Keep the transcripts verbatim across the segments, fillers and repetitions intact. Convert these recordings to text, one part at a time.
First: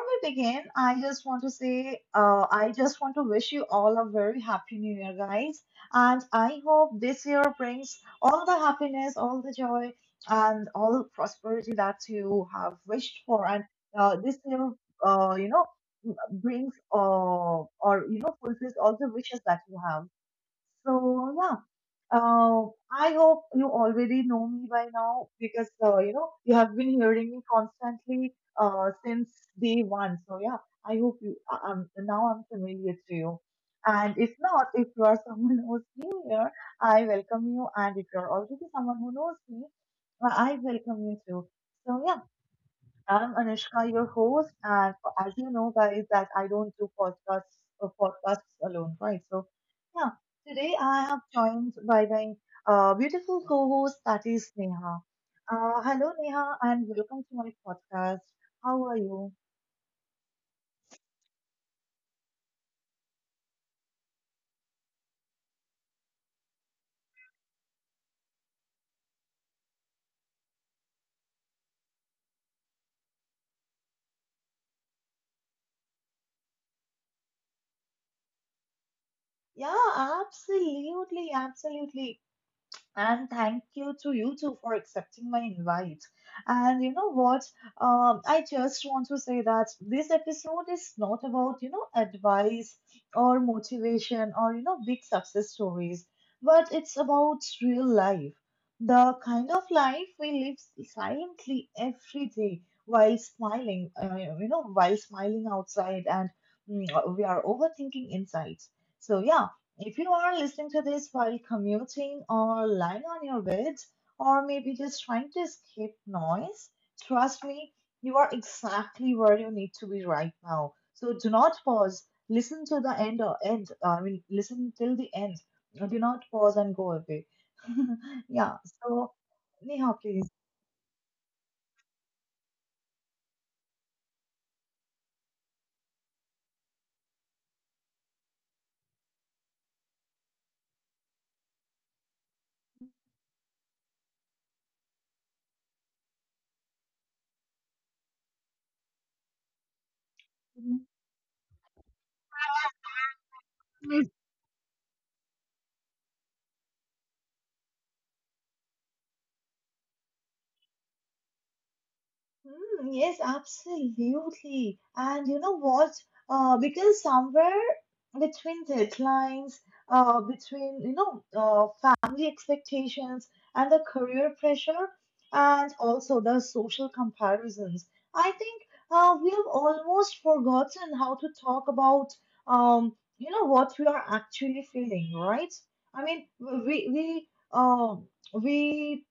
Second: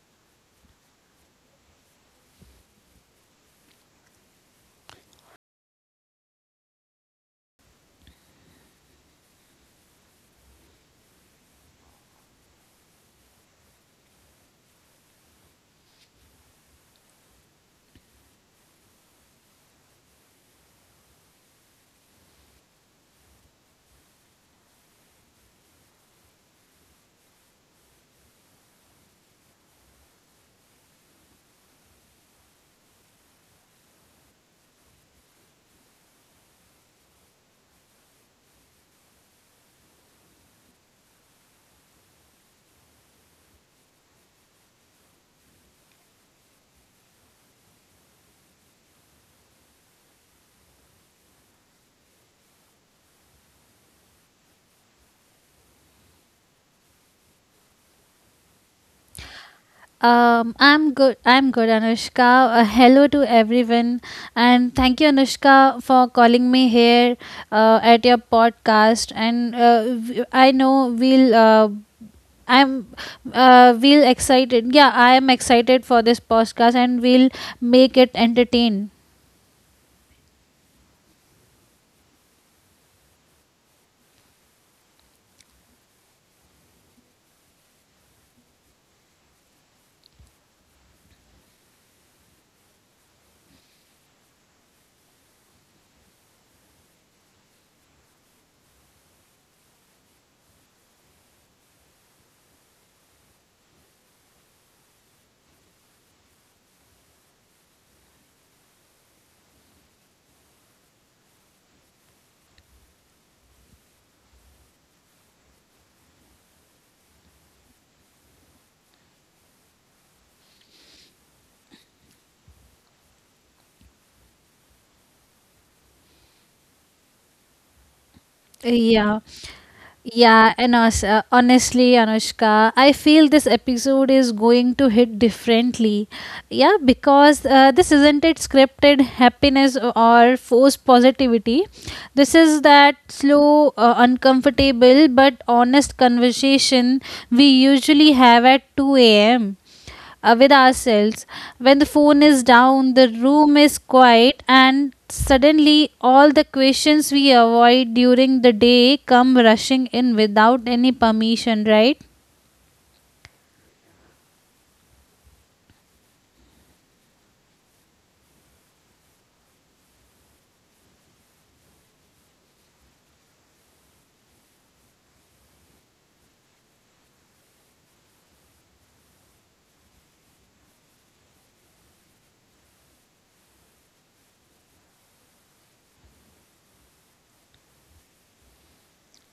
we begin, I just want to say, uh, I just want to wish you all a very happy new year, guys. And I hope this year brings all the happiness, all the joy, and all the prosperity that you have wished for. And uh, this year, uh, you know, brings uh, or, you know, fulfills all the wishes that you have. So, yeah. Uh, I hope you already know me by now because uh, you know you have been hearing me constantly uh, since day one. So yeah, I hope you. I- I'm now I'm familiar to you. And if not, if you are someone who's new here, I welcome you. And if you are already someone who knows me, I I welcome you too. So yeah, I'm Anushka, your host, and as you know, guys, that I don't do podcasts or podcasts alone, right? So, yeah, today I have joined by my uh, beautiful co-host, that is Neha. Uh, hello, Neha, and welcome to my podcast. How are you? Um, I'm good. I'm good, Anushka. Uh, hello to everyone, and thank you, Anushka, for calling me here uh, at your podcast. And uh, w- I know we'll. Uh, I'm uh, we'll excited. Yeah, I am excited for this podcast, and we'll make it entertain. Yeah, absolutely, absolutely. And thank you to you too for accepting my invite. And you know what? Um, I just want to say that this episode is not about, you know, advice or motivation or, you know, big success stories, but it's about real life. The kind of life we live silently every day while smiling, uh, you know, while smiling outside and mm, we are overthinking inside. So, yeah, if you are listening to this while commuting or lying on your bed, or maybe just trying to escape noise, trust me, you are exactly where you need to be right now. So do not pause. Listen to the end or end. I mean, listen till the end. Do not pause and go away. yeah. Yeah. So, Neha, please. Yeah, and also, uh, honestly, Anushka, I feel this episode is going to hit differently. Yeah, because uh, this isn't it scripted happiness or forced positivity. This is that slow, uh, uncomfortable, but honest conversation we usually have at two a.m uh, with ourselves. When the phone is down, the room is quiet, and suddenly all the questions we avoid during the day come rushing in without any permission, right? Mm, yes, absolutely. And you know what? Uh, because somewhere between deadlines, uh, between you know, uh, family expectations and the career pressure, and also the social comparisons, I think uh, we have almost forgotten how to talk about um, you know, what we are actually feeling, right? I mean, we we uh, we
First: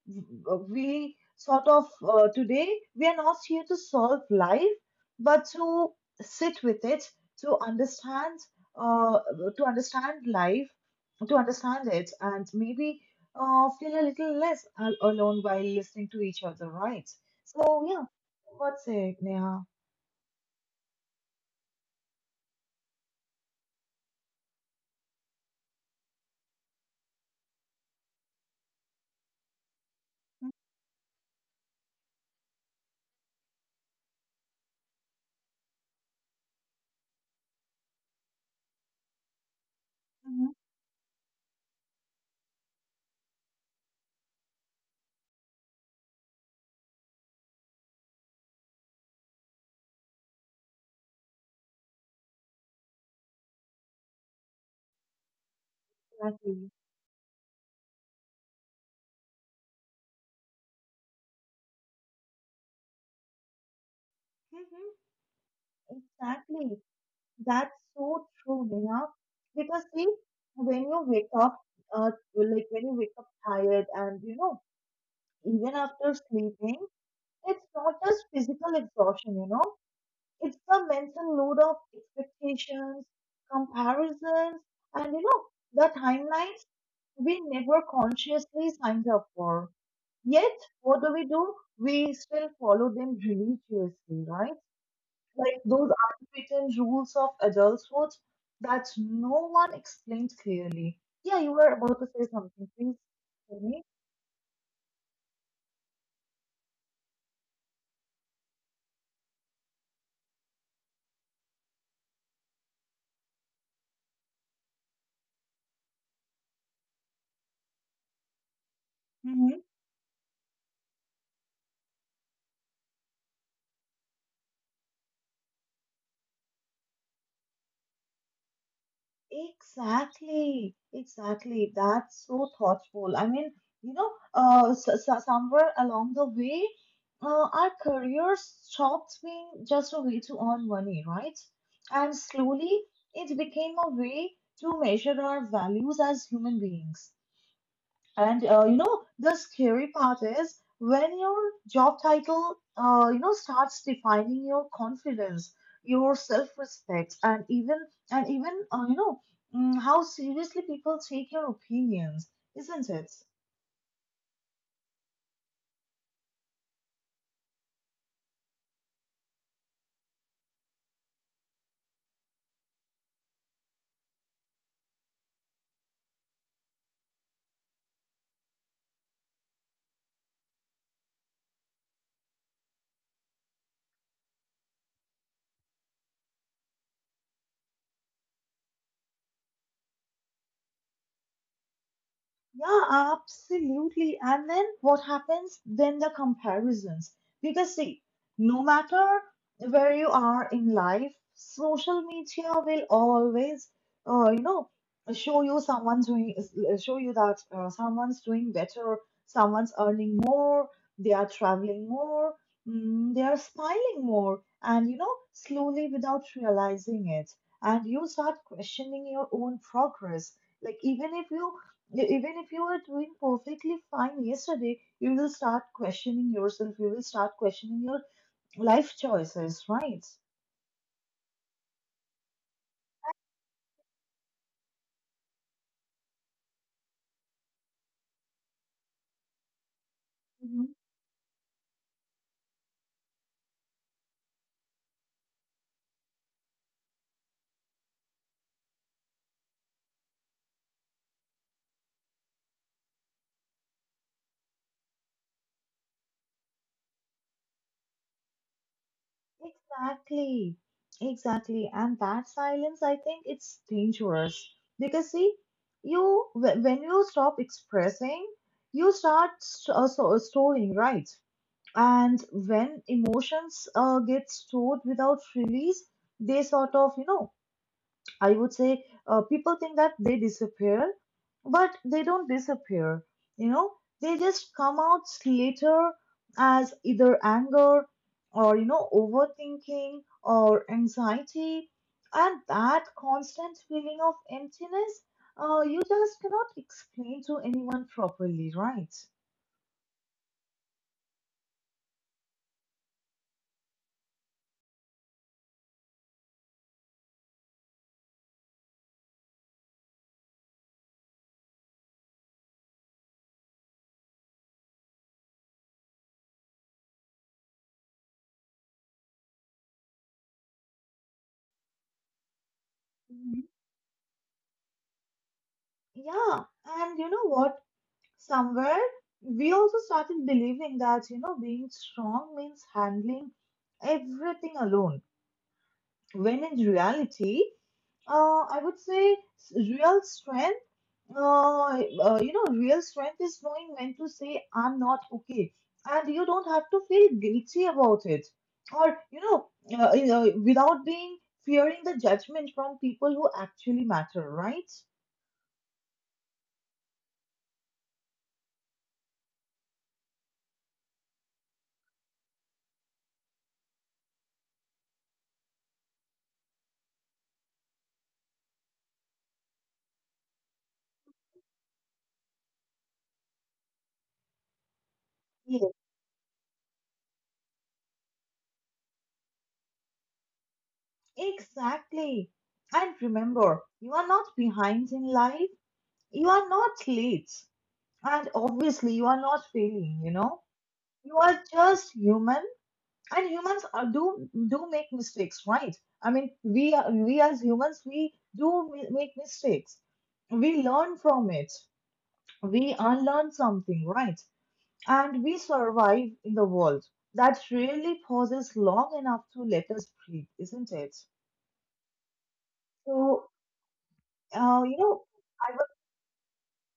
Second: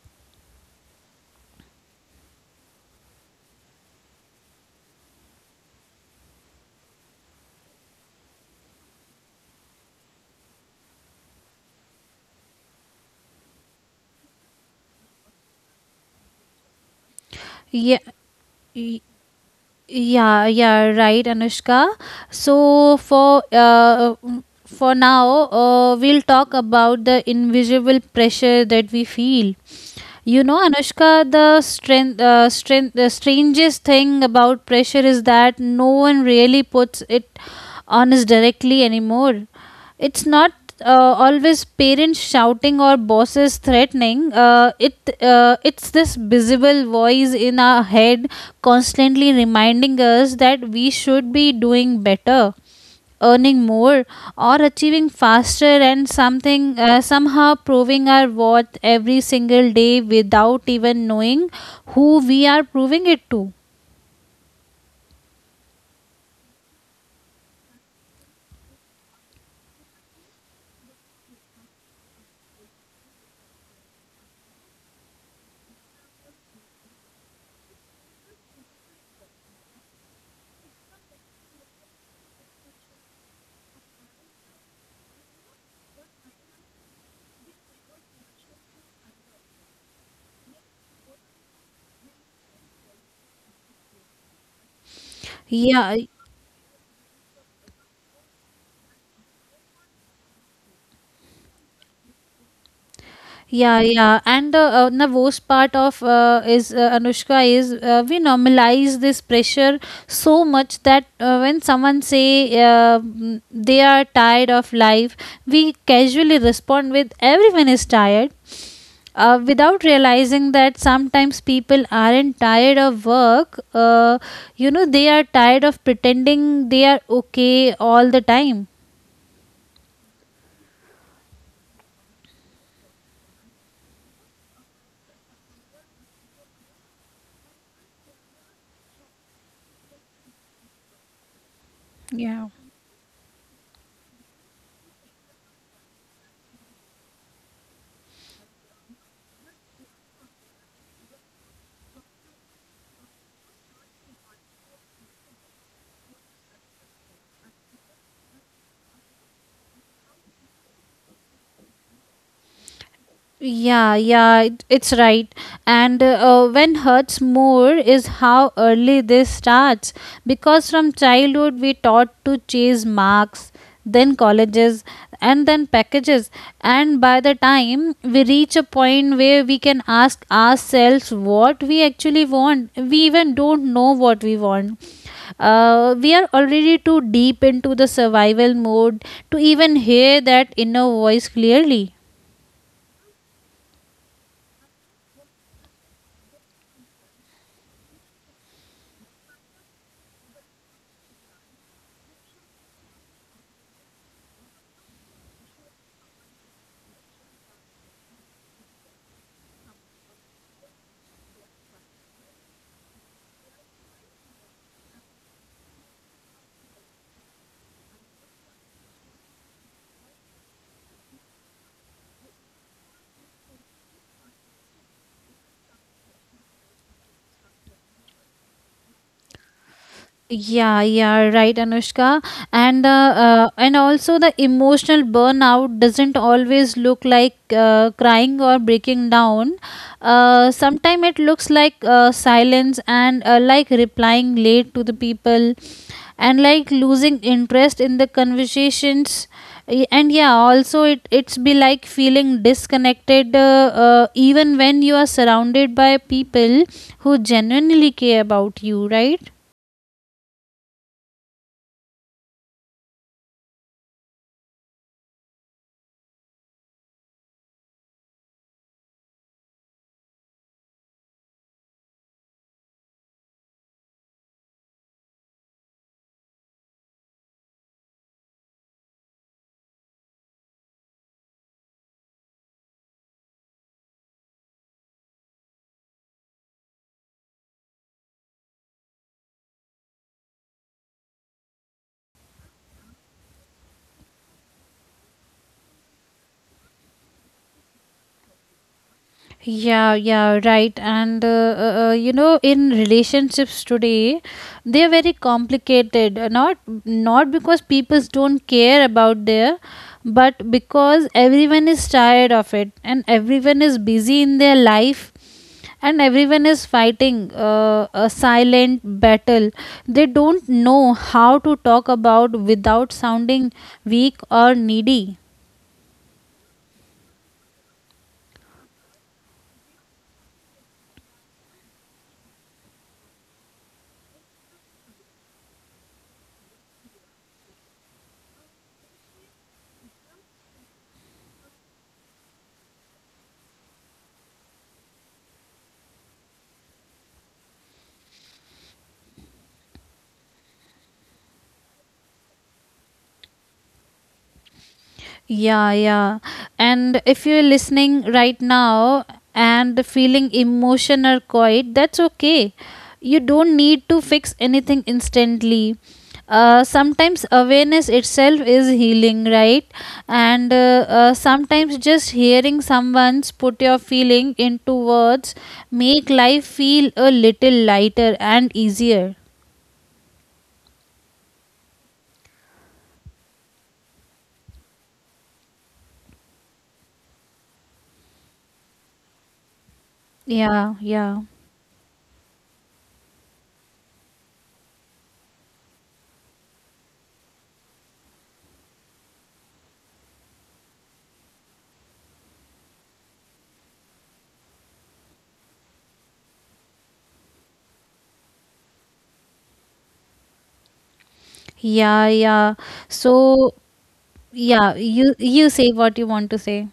we sort of uh, today we are not here to solve life but to sit with it to understand uh, to understand life to understand it and maybe uh, feel a little less al- alone while listening to each other, right? So Yeah. yeah, what's it, Neha? Yeah, yeah, right, Anushka. So for uh, for now, uh, we'll talk about the invisible pressure that we feel. You know, Anushka, the strength, uh, strength, the strangest thing about pressure is that no one really puts it on us directly anymore. It's Mhm. not uh, always parents shouting or bosses threatening, uh, it uh, it's this visible voice in our head constantly reminding us that we should be doing better, earning more, or achieving faster, and Exactly. something uh, somehow proving our worth every single day without even knowing who we are proving it to. Mhm, exactly. That's so true, Neha. Because see, when you wake up, uh, like when you wake up tired, and you know, even after sleeping, it's not just physical exhaustion, you know, it's the mental load of expectations, comparisons, and you know, the timelines we never consciously signed up for. Yet, what do we do? We still follow them religiously, right? Like those Yeah. unwritten rules of adulthood that no one explains clearly. Yeah, you were about to say something. Please tell Yeah, me. yeah, and uh, uh, the worst part of uh, is uh, Anushka, is uh, we normalize this pressure so much that uh, when someone say, uh, mm, they are tired of life, we casually respond with everyone is tired, uh, Mm-hmm. without realizing that sometimes people aren't tired of work. Uh, you know, they are tired of pretending they are okay all the time. Exactly, exactly. That's so thoughtful. I mean, you know, uh, s s- somewhere along the way, uh, our careers stopped being just a way to earn money, right? And Yeah. slowly, it became a way to measure our values as human beings. And uh, you know, the scary part is when your job title, uh, you know, starts defining your confidence, your self-respect, and even and even uh, you know mm, how seriously people take your opinions, isn't it? Yeah, yeah, it- it's right. And uh, when hurts more is how early this starts. Because from childhood, we taught to chase marks, then colleges, and then packages. And by the time we reach a point where we can ask ourselves what we actually want, we even don't know what we want. Uh, we are already too deep into the survival mode to even hear that inner voice clearly. Yeah, absolutely. And then what happens? Then the comparisons. Because, see, no matter where you are in life, social media will always, uh, you know, show you someone's doing, uh, show you that uh, someone's doing better, someone's earning more, they are traveling more, mm, they are smiling more, and, you know, slowly without realizing it. And you start questioning your own progress. Like, even if you you, even if you were doing perfectly fine yesterday, you will start questioning yourself. You will start questioning your life choices, right? Yeah, yeah, right, Anushka. And uh, uh, and also the emotional burnout doesn't always look like uh, crying or breaking down. Uh, Mhm. Sometimes it looks like uh, silence, and uh, like replying late to the people, and like losing interest in the conversations. Y- And yeah, also it it's be like feeling disconnected, uh, uh, even when you are surrounded by people who genuinely care about you, right? Exactly. Exactly. And that silence, I think it's dangerous because see, you wh- when you stop expressing, you start st- uh, so, uh, storing, right? And when emotions uh, get stored without release, they sort of, you know, I would say uh, people think that they disappear, but they don't disappear. You know, they just come out later as either anger or, you know, overthinking or anxiety. And that constant feeling of emptiness, uh, you just cannot explain to anyone properly, right? Yeah, yeah, right. And uh, uh, uh, you know, in relationships today, they are very complicated. uh, Not not because people don't care about their, but because everyone is tired of it, and everyone is busy in their life, and everyone is fighting uh, a silent battle. They don't know how to talk about without Mhm. sounding weak or needy. Yeah, and you know what? Somewhere we also started believing that you know being strong means handling everything alone when in reality uh, I would say s- real strength, uh, uh, you know, real strength is knowing when to say I'm not okay and you don't have to feel guilty about it or you know uh, you know, without being fearing the judgment from people who actually matter, right? Yeah, yeah. And if you're listening right now and feeling emotion or quiet, that's okay. You don't need to fix anything instantly. Uh, sometimes awareness itself is healing, right? And uh, uh, sometimes just hearing someone's put your feeling into words make life feel a little lighter and easier. Exactly. And remember, you are not behind in life. You are not late. And obviously, you are not failing, you know? Yeah, You yeah. are just human. And humans are, do do make mistakes, right? I mean, we are, we as humans, we do mi- make mistakes. We learn from it. We unlearn something, right? And we survive in the world that really pauses long enough to let us breathe, isn't it? Yeah, yeah. So So uh, you yeah, know, you you I say what you want to say.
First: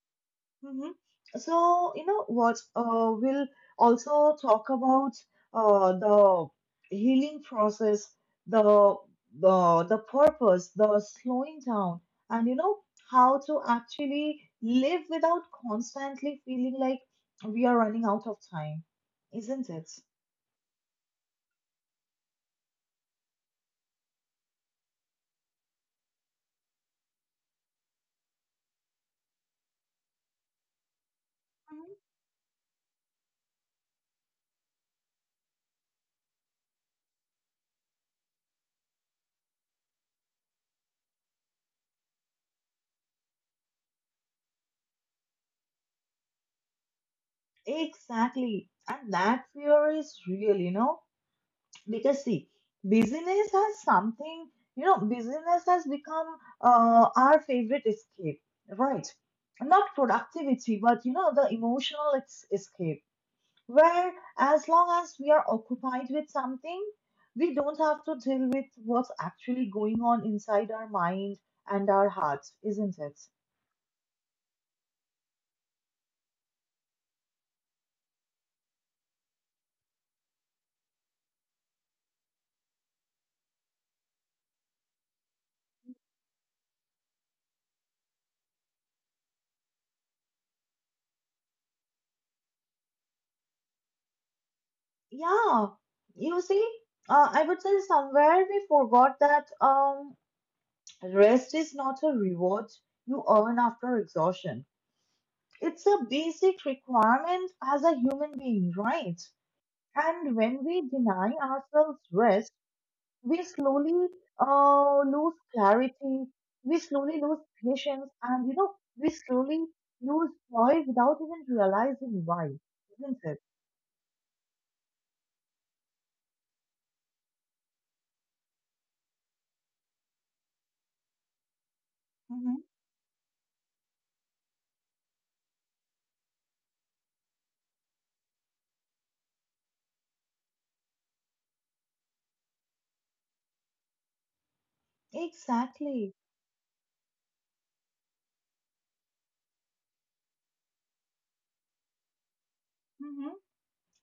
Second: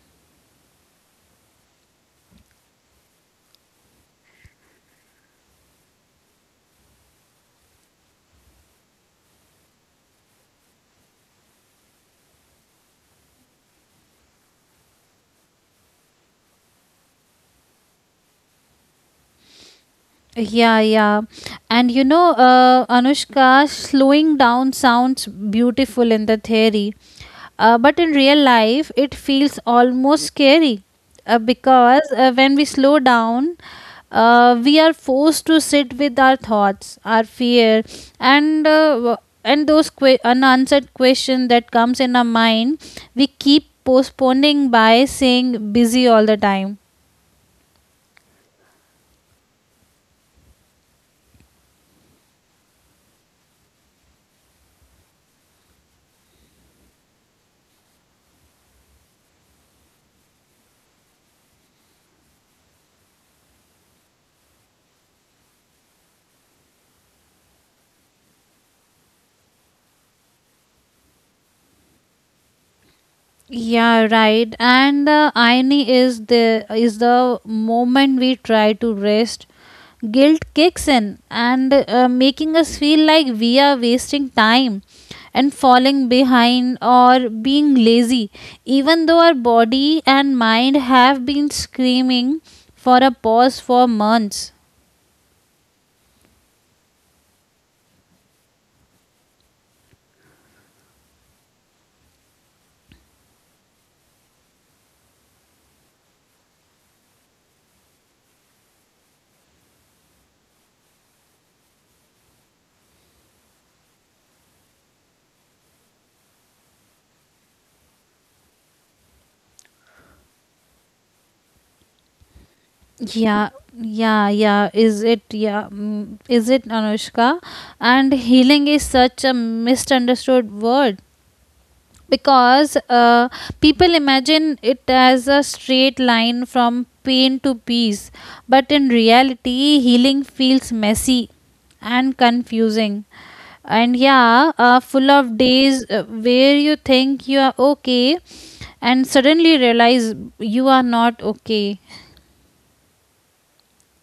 was. Mhm. So, you know what? Uh, we'll also talk about uh, the healing process, the the the purpose, the slowing down, and you know how to actually live without constantly feeling like we are running out of time, isn't it? Yeah, yeah. And you know, uh, Anushka, slowing down sounds beautiful in the theory, uh, but in real life, it feels almost scary uh, Mhm. because uh, when we slow down, uh, we are forced to sit with our thoughts, our fear, and uh, w- and those que- unanswered questions that comes in our mind. We keep postponing by saying busy all the time. Exactly. And that fear is real, you know. Because see, busyness has something you know busyness has become uh, our favorite escape, right? Not productivity, but you know the emotional ex- escape, where as long as we are occupied with something, we don't have to deal with what's actually going on inside our mind and our hearts, isn't it? Yeah, right. And the irony is the is the moment we try to rest, guilt kicks in and uh, making us feel like we are wasting time and falling behind or being lazy, even though our body and mind have been screaming for a pause for months. Yeah, you see, uh, I would say somewhere we forgot that um rest is not a reward you earn after exhaustion. It's a basic requirement as a human being, right? And when we deny ourselves rest, we slowly uh, lose clarity, we slowly lose patience, and you know, we slowly lose joy without even realizing why, isn't it? Yeah, yeah, yeah. Is it, yeah, mm, is it Anushka? And healing is such a misunderstood word, Hmm. because uh, people imagine it as a straight line from pain to peace, but in reality healing feels messy and confusing, and yeah, uh, full of days uh, Exactly. where you think you are okay and suddenly realize you are not okay. Hmm.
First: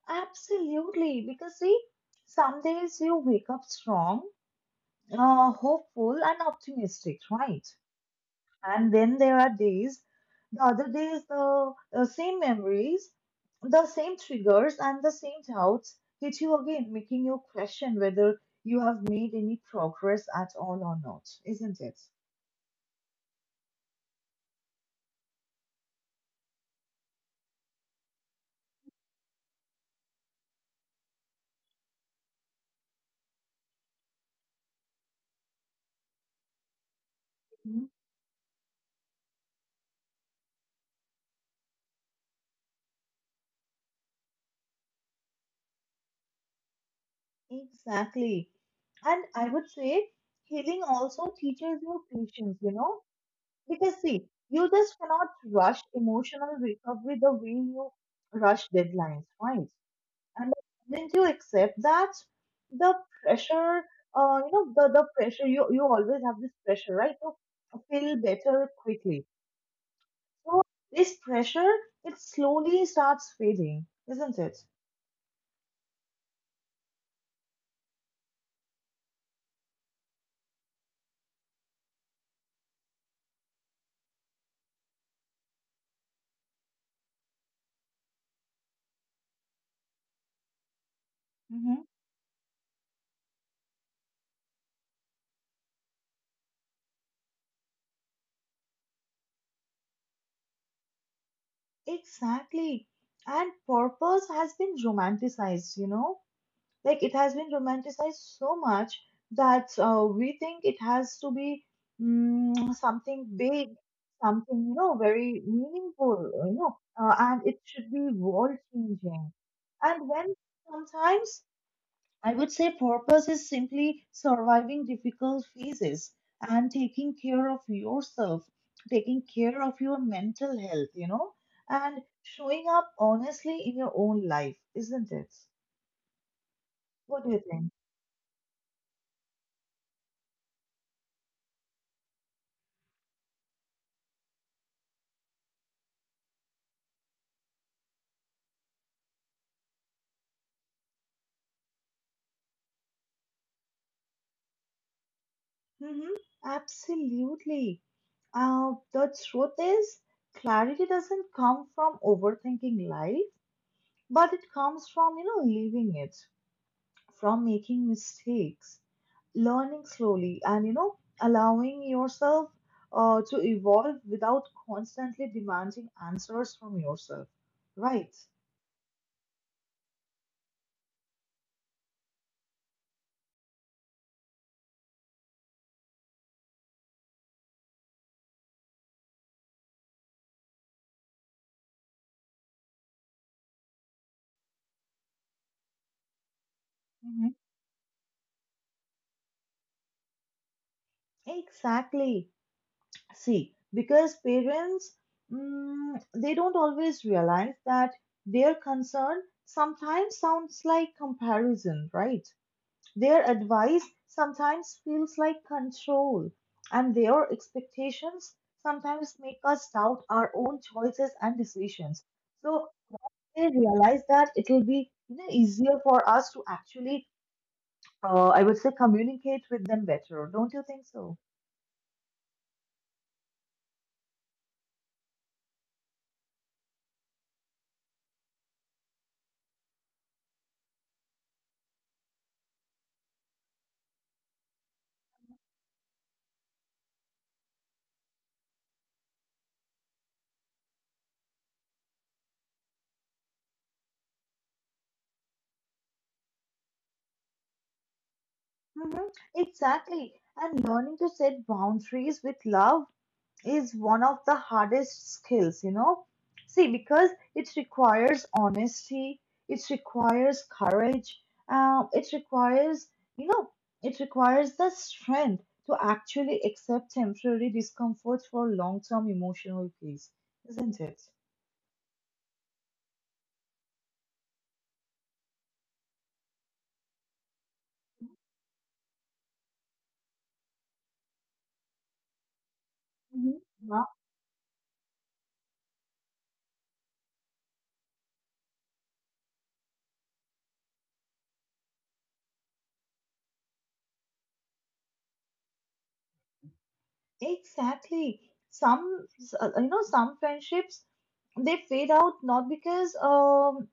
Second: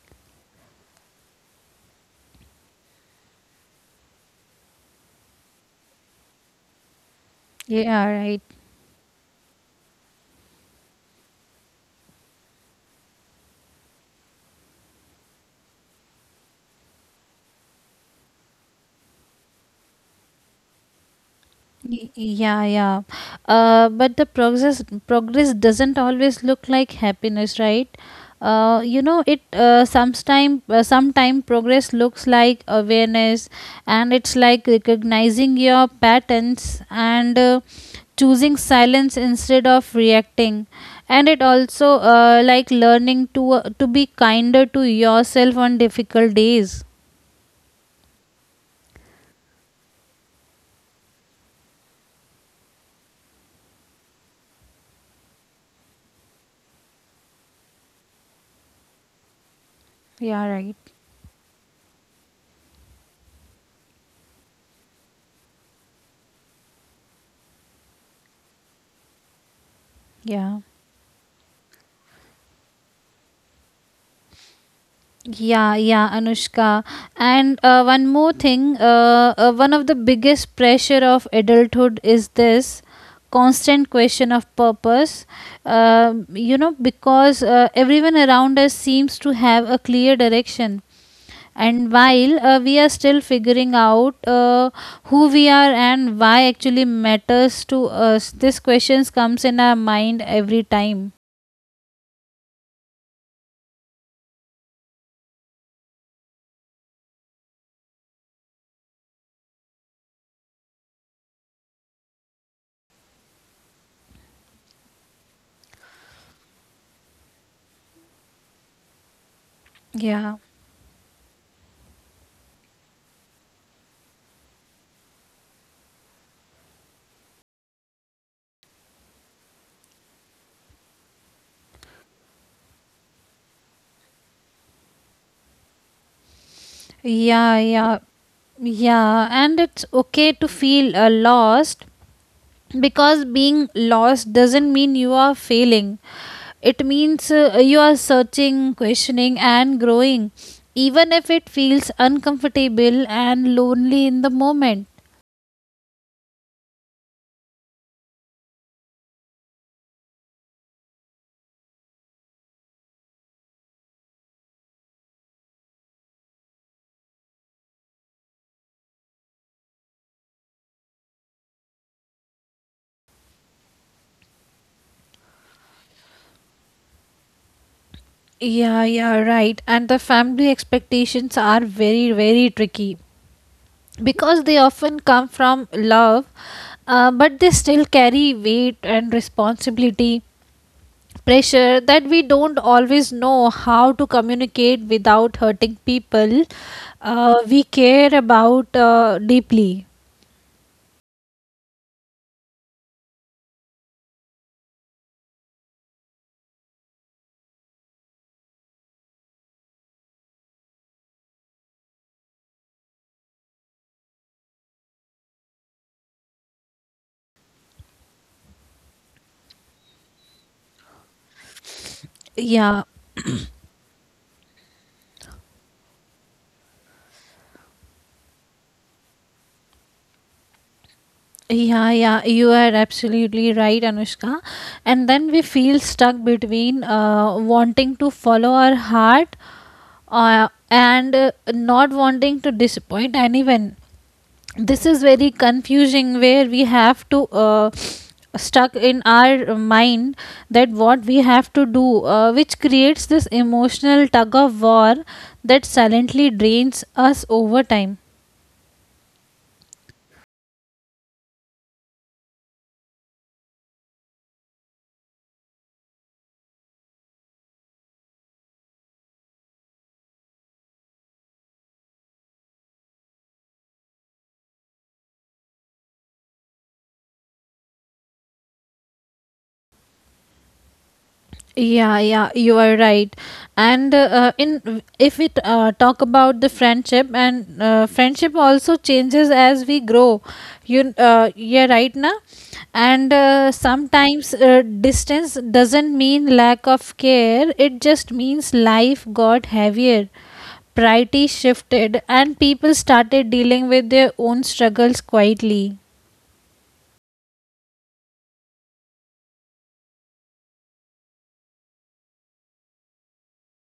Absolutely. Because see, some days you wake up strong, uh, hopeful and optimistic, right? Yeah, right. And then there are days, the other days, the uh, same memories, the same triggers, and the same doubts hit you again, making you question whether you have made any progress at all or not, isn't it? Y- Yeah, yeah. Uh, but the progress progress doesn't always look like happiness, right? Uh, you know, it uh, sometime uh, sometime progress looks like awareness, and it's like recognizing your patterns and uh, Mhm. choosing silence instead of reacting, and it also uh, like learning to uh, to be kinder to yourself on difficult days. Exactly. And I would say healing also teaches you patience, you know, because see, you just cannot rush emotional recovery the way you rush deadlines, right? Yeah, And right. the moment you accept that the pressure uh, you know the, the pressure you you always have this pressure, right, to feel better quickly, Yeah. so this pressure it slowly starts fading, isn't it? Yeah, yeah, Anushka. And uh, one more thing, uh, uh, one of the biggest pressure of adulthood is this constant question of purpose. Um you know, because uh, everyone around us seems to have a clear direction. Mm-hmm. And while uh, we are still figuring out uh, who we are and why actually matters to us, this questions comes in our mind every time. Exactly. And purpose has been romanticized, you know. Like it has been romanticized so much that uh, we think it has to be mm, something big, something, you know, very meaningful, you know, uh, and it should be world changing. And when Yeah, sometimes I would say purpose is simply surviving difficult phases and taking care of yourself, taking care of your mental health, you know, and showing up honestly in your own life, isn't it? What do you yeah, think? yeah. Yeah, and it's okay to feel uh, lost, because being lost doesn't mean you are failing. It means uh, you are searching, questioning, and growing, even if it feels uncomfortable and lonely in the moment. Mhm. Absolutely. Uh, the truth is, clarity doesn't come from overthinking life, but it comes from, you know, living it, from making mistakes, learning slowly, and, you know, allowing yourself uh, to evolve without constantly demanding answers from yourself. Right. Yeah, yeah, right. And the family expectations are very, very tricky, because they often come from love, uh, but they still carry weight and responsibility pressure that we don't always know how to communicate without hurting people Mhm. uh, we care about uh, deeply. Exactly. See, because parents, mm, they don't always realize that their concern sometimes sounds like comparison, right? Their advice sometimes feels like control, and their expectations sometimes make us doubt our own choices and decisions. So Yeah, they realize that it'll be you know, easier for us to actually, uh, I would say, communicate with them better. Don't you think so? yeah, yeah, you are absolutely right, Anushka. And then we feel stuck between uh, wanting to follow our heart uh, and uh, not wanting to disappoint anyone. This is very confusing, where we have to, uh, stuck in our mind that what we have to do, uh, which creates this emotional tug of war that silently drains us over time. Mhm. Exactly. And learning to set boundaries with love is one of the hardest skills, you know. See, because it requires honesty, it requires courage, um, it requires, you know, it requires the strength to actually accept temporary discomfort for long term emotional peace, isn't it? Yeah, yeah, you are right. And uh, in if we uh, talk about the friendship, and uh, friendship also changes as we grow. You, uh, yeah, right now, and Mhm. uh, Yeah, sometimes uh, distance doesn't mean lack of care. It just means life got heavier, priorities shifted, and people started dealing with their own struggles quietly. exactly. Some, s- uh, you know, some friendships they fade out not because um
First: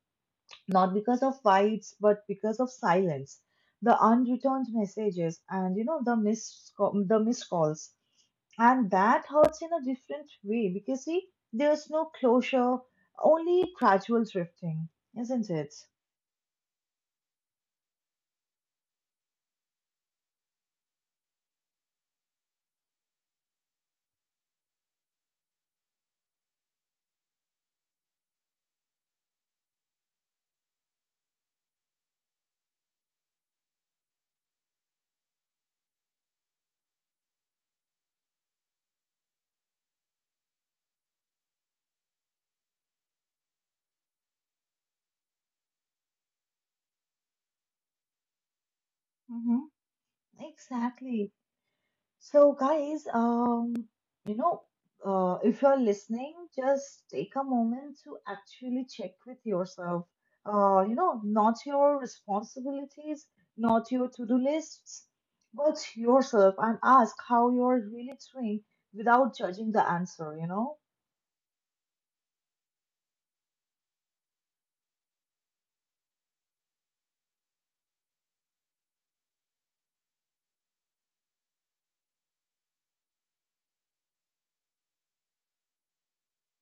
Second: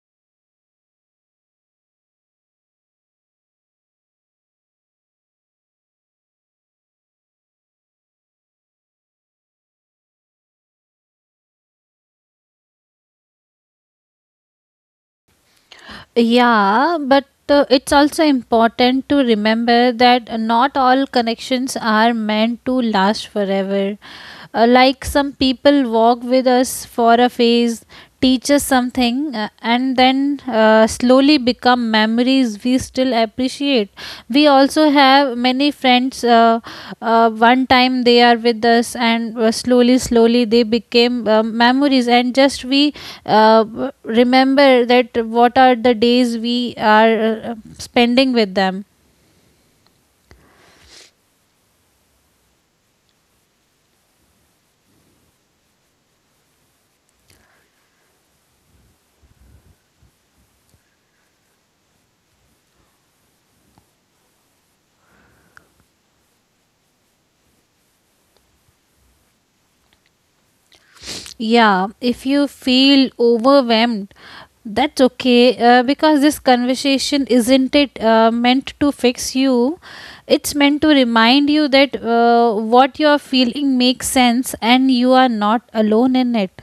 not because of fights but because of silence, the unreturned messages and you know the missed ca- the missed calls, and that hurts in a different way because see there's no closure, only gradual drifting, isn't it? Yeah, but uh, it's also important to remember that not all connections are meant to last forever. Uh, like some people walk with us for a phase, teach us something, uh, and then uh, slowly become memories hobbies we still appreciate. We also have many friends, uh, uh, one time they are with us, and uh, slowly slowly they became uh, memories, and just we uh, remember that what are the days we are uh, spending with them. Hmm. Exactly. So, guys, um, you know, uh, if you're listening, just take a moment to actually check with yourself. Uh, you know, not your responsibilities, not your to do lists, but yourself and ask how you're really doing without judging the answer, you know? Yeah, if you feel overwhelmed, that's okay, uh, because this conversation isn't it uh, meant to fix you. It's meant to remind you that uh, what you're feeling makes sense and you are not alone in it.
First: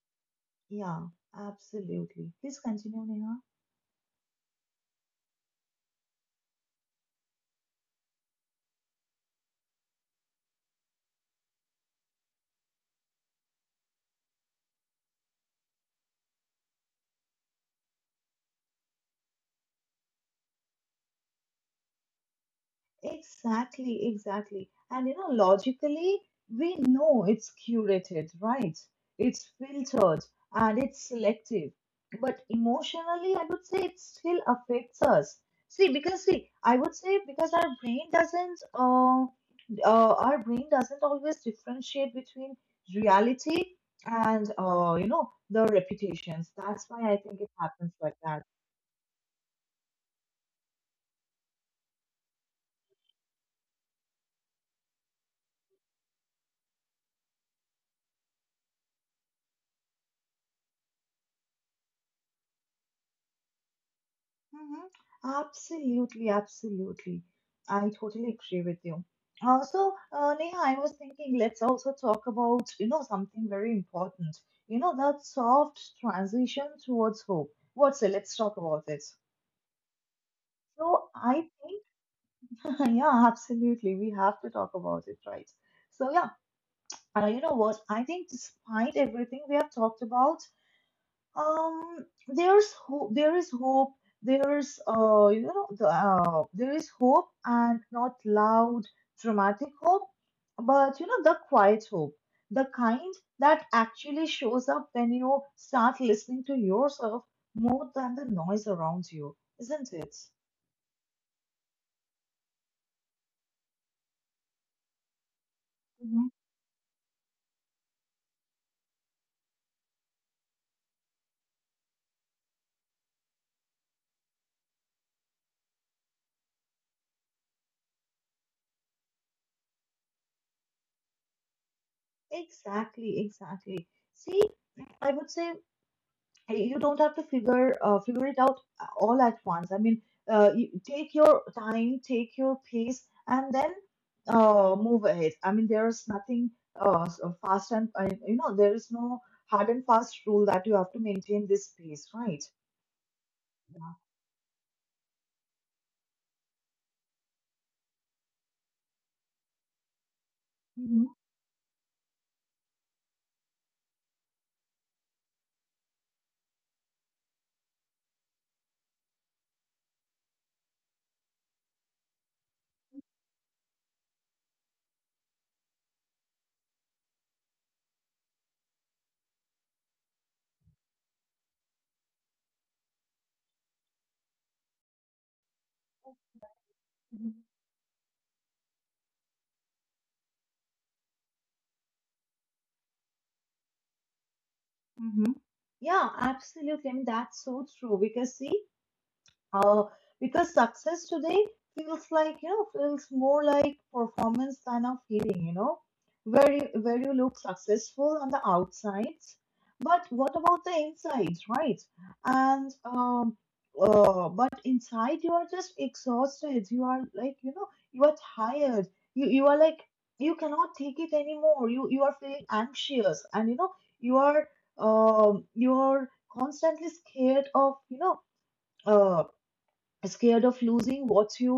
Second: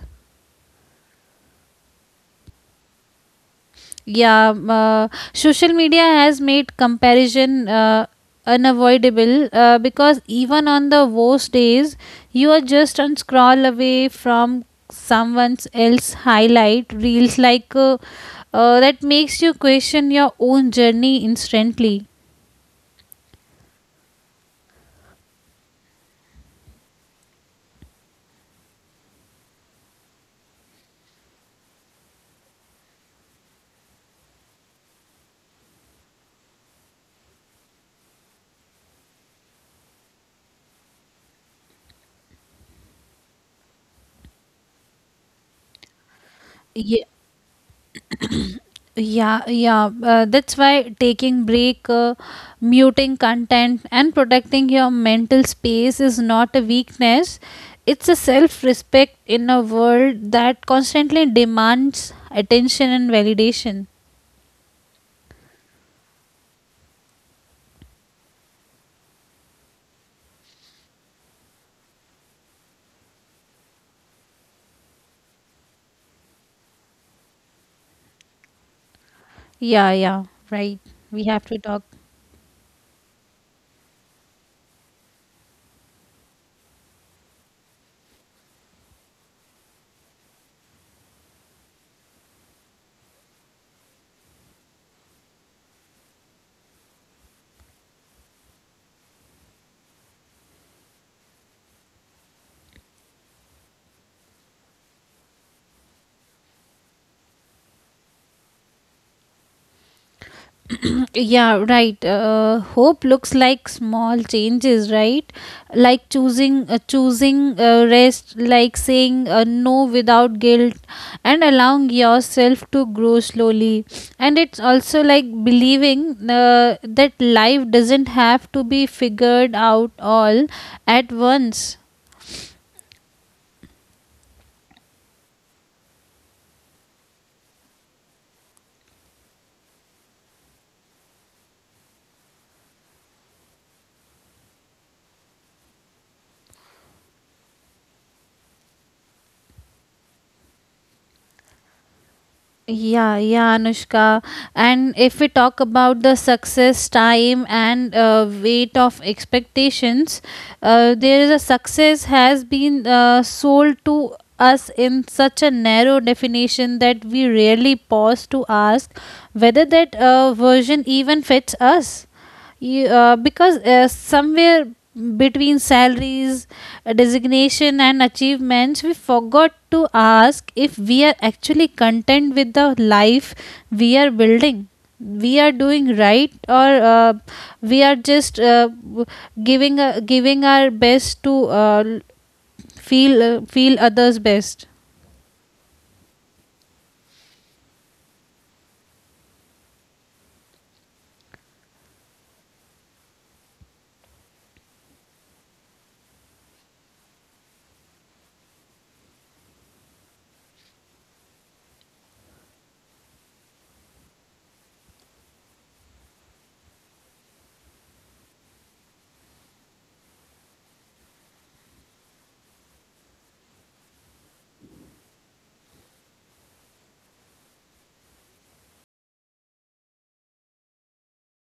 Yeah, absolutely. Please continue, Neha. Yeah, um, uh, social media has made comparison uh, unavoidable, uh, because even on the worst days, you are just on scroll away from someone else highlight reels, like uh, uh, that makes you question your own journey instantly. Exactly, exactly. And you know, logically, we know it's curated, right? It's filtered and it's selective. But emotionally, I would say it still affects us. See, because see, I would say because our brain doesn't, uh, uh, our brain doesn't always differentiate between reality and, uh, you know, the reputations. That's why I think it happens like that. Yeah, yeah. Uh, that's why taking break, uh, muting content, and protecting your mental space is not a weakness. It's a self-respect in a world that constantly demands attention and validation. Mhm. Absolutely, absolutely. I totally agree with you. Also, uh, Neha, I was thinking let's also talk about, you know, something very important. You know, that soft transition towards hope. What's it? Let's talk about it. Yeah, yeah. Right. So We have I to talk. think, yeah, absolutely. We have to talk about it, right? So yeah, uh, you know what? I think despite everything we have talked about, Um, there's hope. There is hope. There's uh, you know, the, uh, there is hope, and not loud, dramatic hope, but you know, the quiet hope, the kind that actually shows up when you start listening to yourself more than the noise around you, isn't it? Yeah, right. Uh, hope looks like small changes, right? Like Mhm. choosing uh, choosing uh, rest, like saying uh, no without guilt, and allowing yourself to grow slowly. And it's also like believing uh, that life doesn't have to be figured out all at once. Exactly, exactly. See, I would say hey, you don't have to figure uh, figure it out uh, all at once. I mean, uh, you take your time, take your pace, and then uh, move ahead. I mean, there is nothing uh, s- uh, fast and uh, you know there is no hard and fast rule that you have to maintain this pace, right? Yeah, yeah, Yeah. Anushka. And if we talk about the success time and uh, weight of expectations, uh, Mm-hmm. there is a success has been uh, sold to us in such a narrow definition that we rarely pause to ask whether that uh, version even fits us, you, uh, because uh, somewhere between salaries, uh, designation and achievements, we forgot to ask if we are actually content with the life we are building. We are doing right, or uh, Hmm, we are just, uh, w- giving uh, giving our best to, uh, l- feel uh, feel others best. hmm. Yeah, absolutely. I mean, that's so true because see, Uh, because success today feels like, you know, feels more like performance than a feeling, you know, where you, where you look successful on the outsides, but what about the insides, right? And um, uh, But inside you are just exhausted. You are like, you know, you are tired. You you are like you cannot take it anymore. You you are feeling anxious, and you know you are um you are constantly scared of, you know. uh Scared of losing what you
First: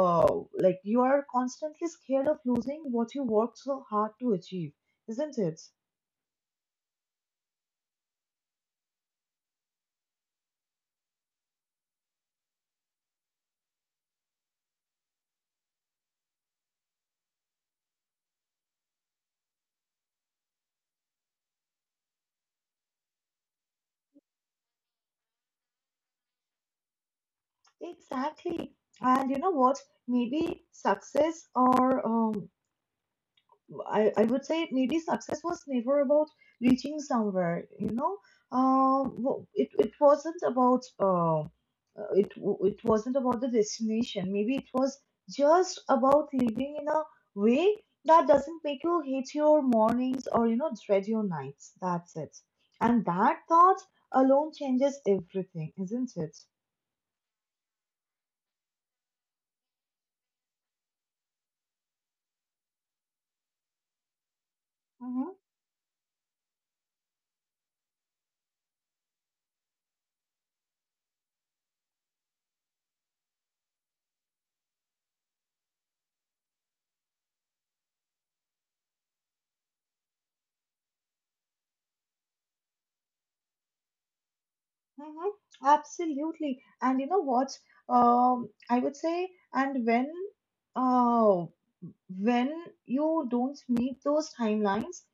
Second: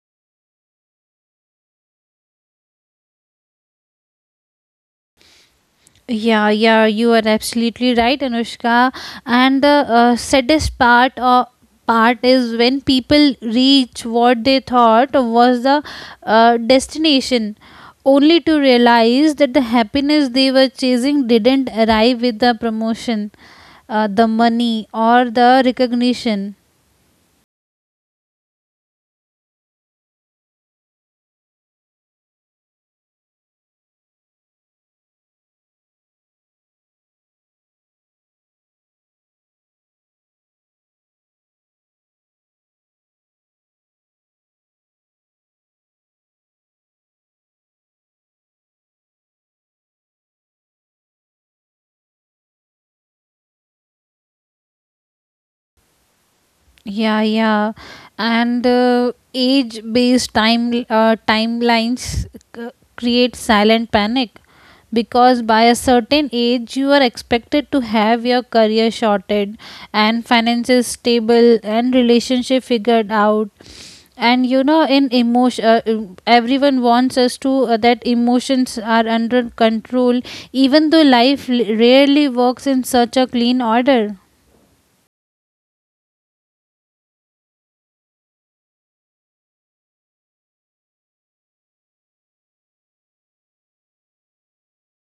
uh, like you are constantly scared of losing what you worked so hard to achieve, isn't it? Yeah, yeah, you are absolutely right, Anushka. And the uh, saddest part uh, part is when people reach what they thought was the uh, destination, only to realize that the happiness they were chasing didn't arrive with the promotion, uh, the money, or the recognition. Exactly, and you know what, maybe success or um, I, I would say maybe success was never about reaching somewhere, you know. Uh, w- it, it wasn't about uh, uh, it w- It wasn't about the destination. Maybe it was just about living in a way that doesn't make you hate your mornings or you know dread your nights. That's it. And that thought alone changes everything, isn't it? Yeah, yeah. And uh, age based time uh, timelines c- create silent panic, because Mm-hmm. by a certain age you are expected to have your career sorted and finances stable and relationship figured out, and you know in emotion uh, um, everyone wants us to uh, that emotions are under control, even though life l- rarely works in such a clean order. Mhm. Absolutely. And you know what? Um, I would say, and when uh, when you don't meet those timelines,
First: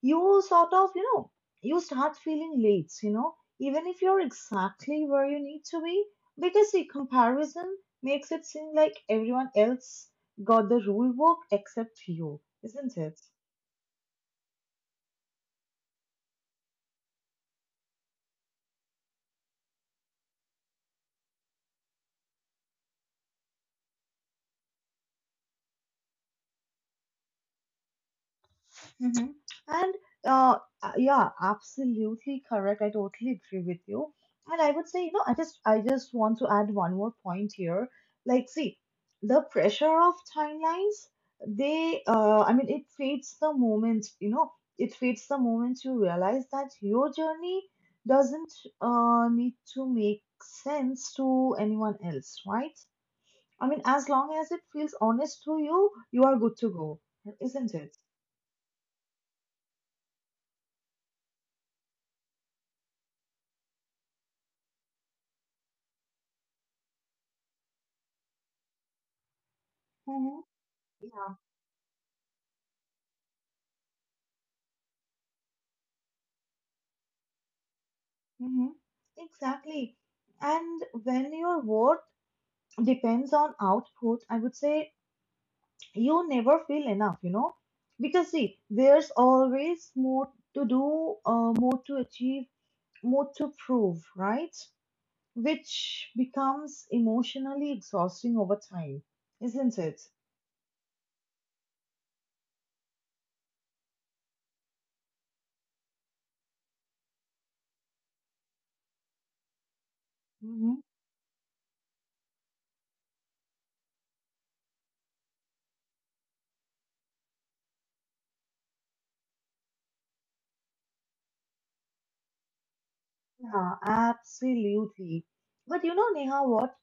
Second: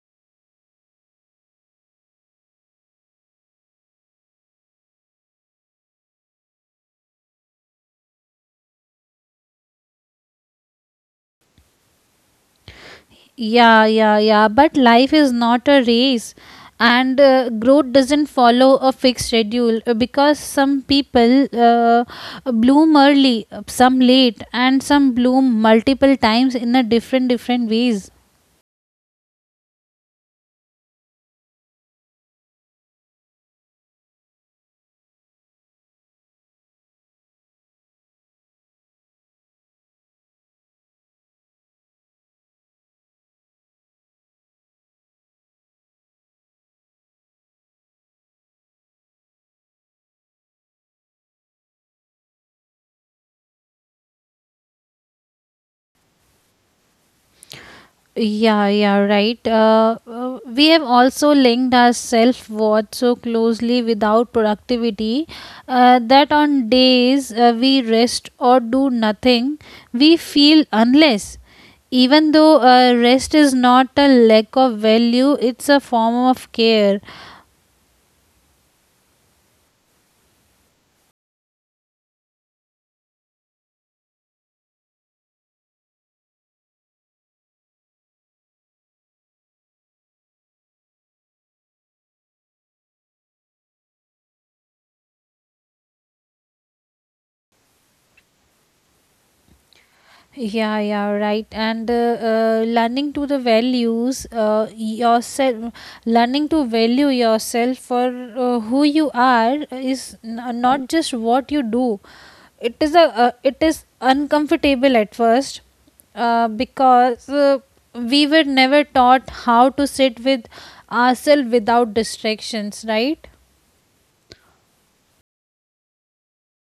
you sort of, you know, you start feeling late, you know, even if you're exactly where you need to be, because the comparison makes it seem like everyone else got the rule book except you, isn't it? Yeah, yeah, yeah. But life is not a race, and uh, growth doesn't follow a fixed schedule, uh, because some people uh, bloom early, uh, some late, and some bloom multiple times in a different different ways. Mm-hmm. And uh, uh, Yeah, absolutely correct. I totally agree with you. And I would say, you know, I just I just want to add one more point here. Like, see, the pressure of timelines, they uh, I mean, it fades the moment, you know, it fades the moment you realize that your journey doesn't uh, need to make sense to anyone else, right? I mean, as long as it feels honest to you, you are good to go, isn't it? Yeah, yeah, right. Uh, uh, we have also linked our self worth so closely without productivity, uh, that on days, uh, we rest or do nothing, we Mm-hmm. feel unless. Even though uh, rest is not a lack of value, it's a form of care. Hmm. Exactly. And when your worth depends on output, I would say you never feel enough, you know? Because, see, there's always more to do, uh, more to achieve, more to prove, right? Which becomes emotionally exhausting over time, isn't it? Yeah, yeah, right. And uh, uh, learning to the values, uh, yourself, learning to value yourself for, uh, who you are is n- Hmm. not just what you do. It is a uh, it is uncomfortable at first, uh, because, uh, we were never taught how to sit with ourselves without distractions, right? Yeah, absolutely. But you know, Neha, what?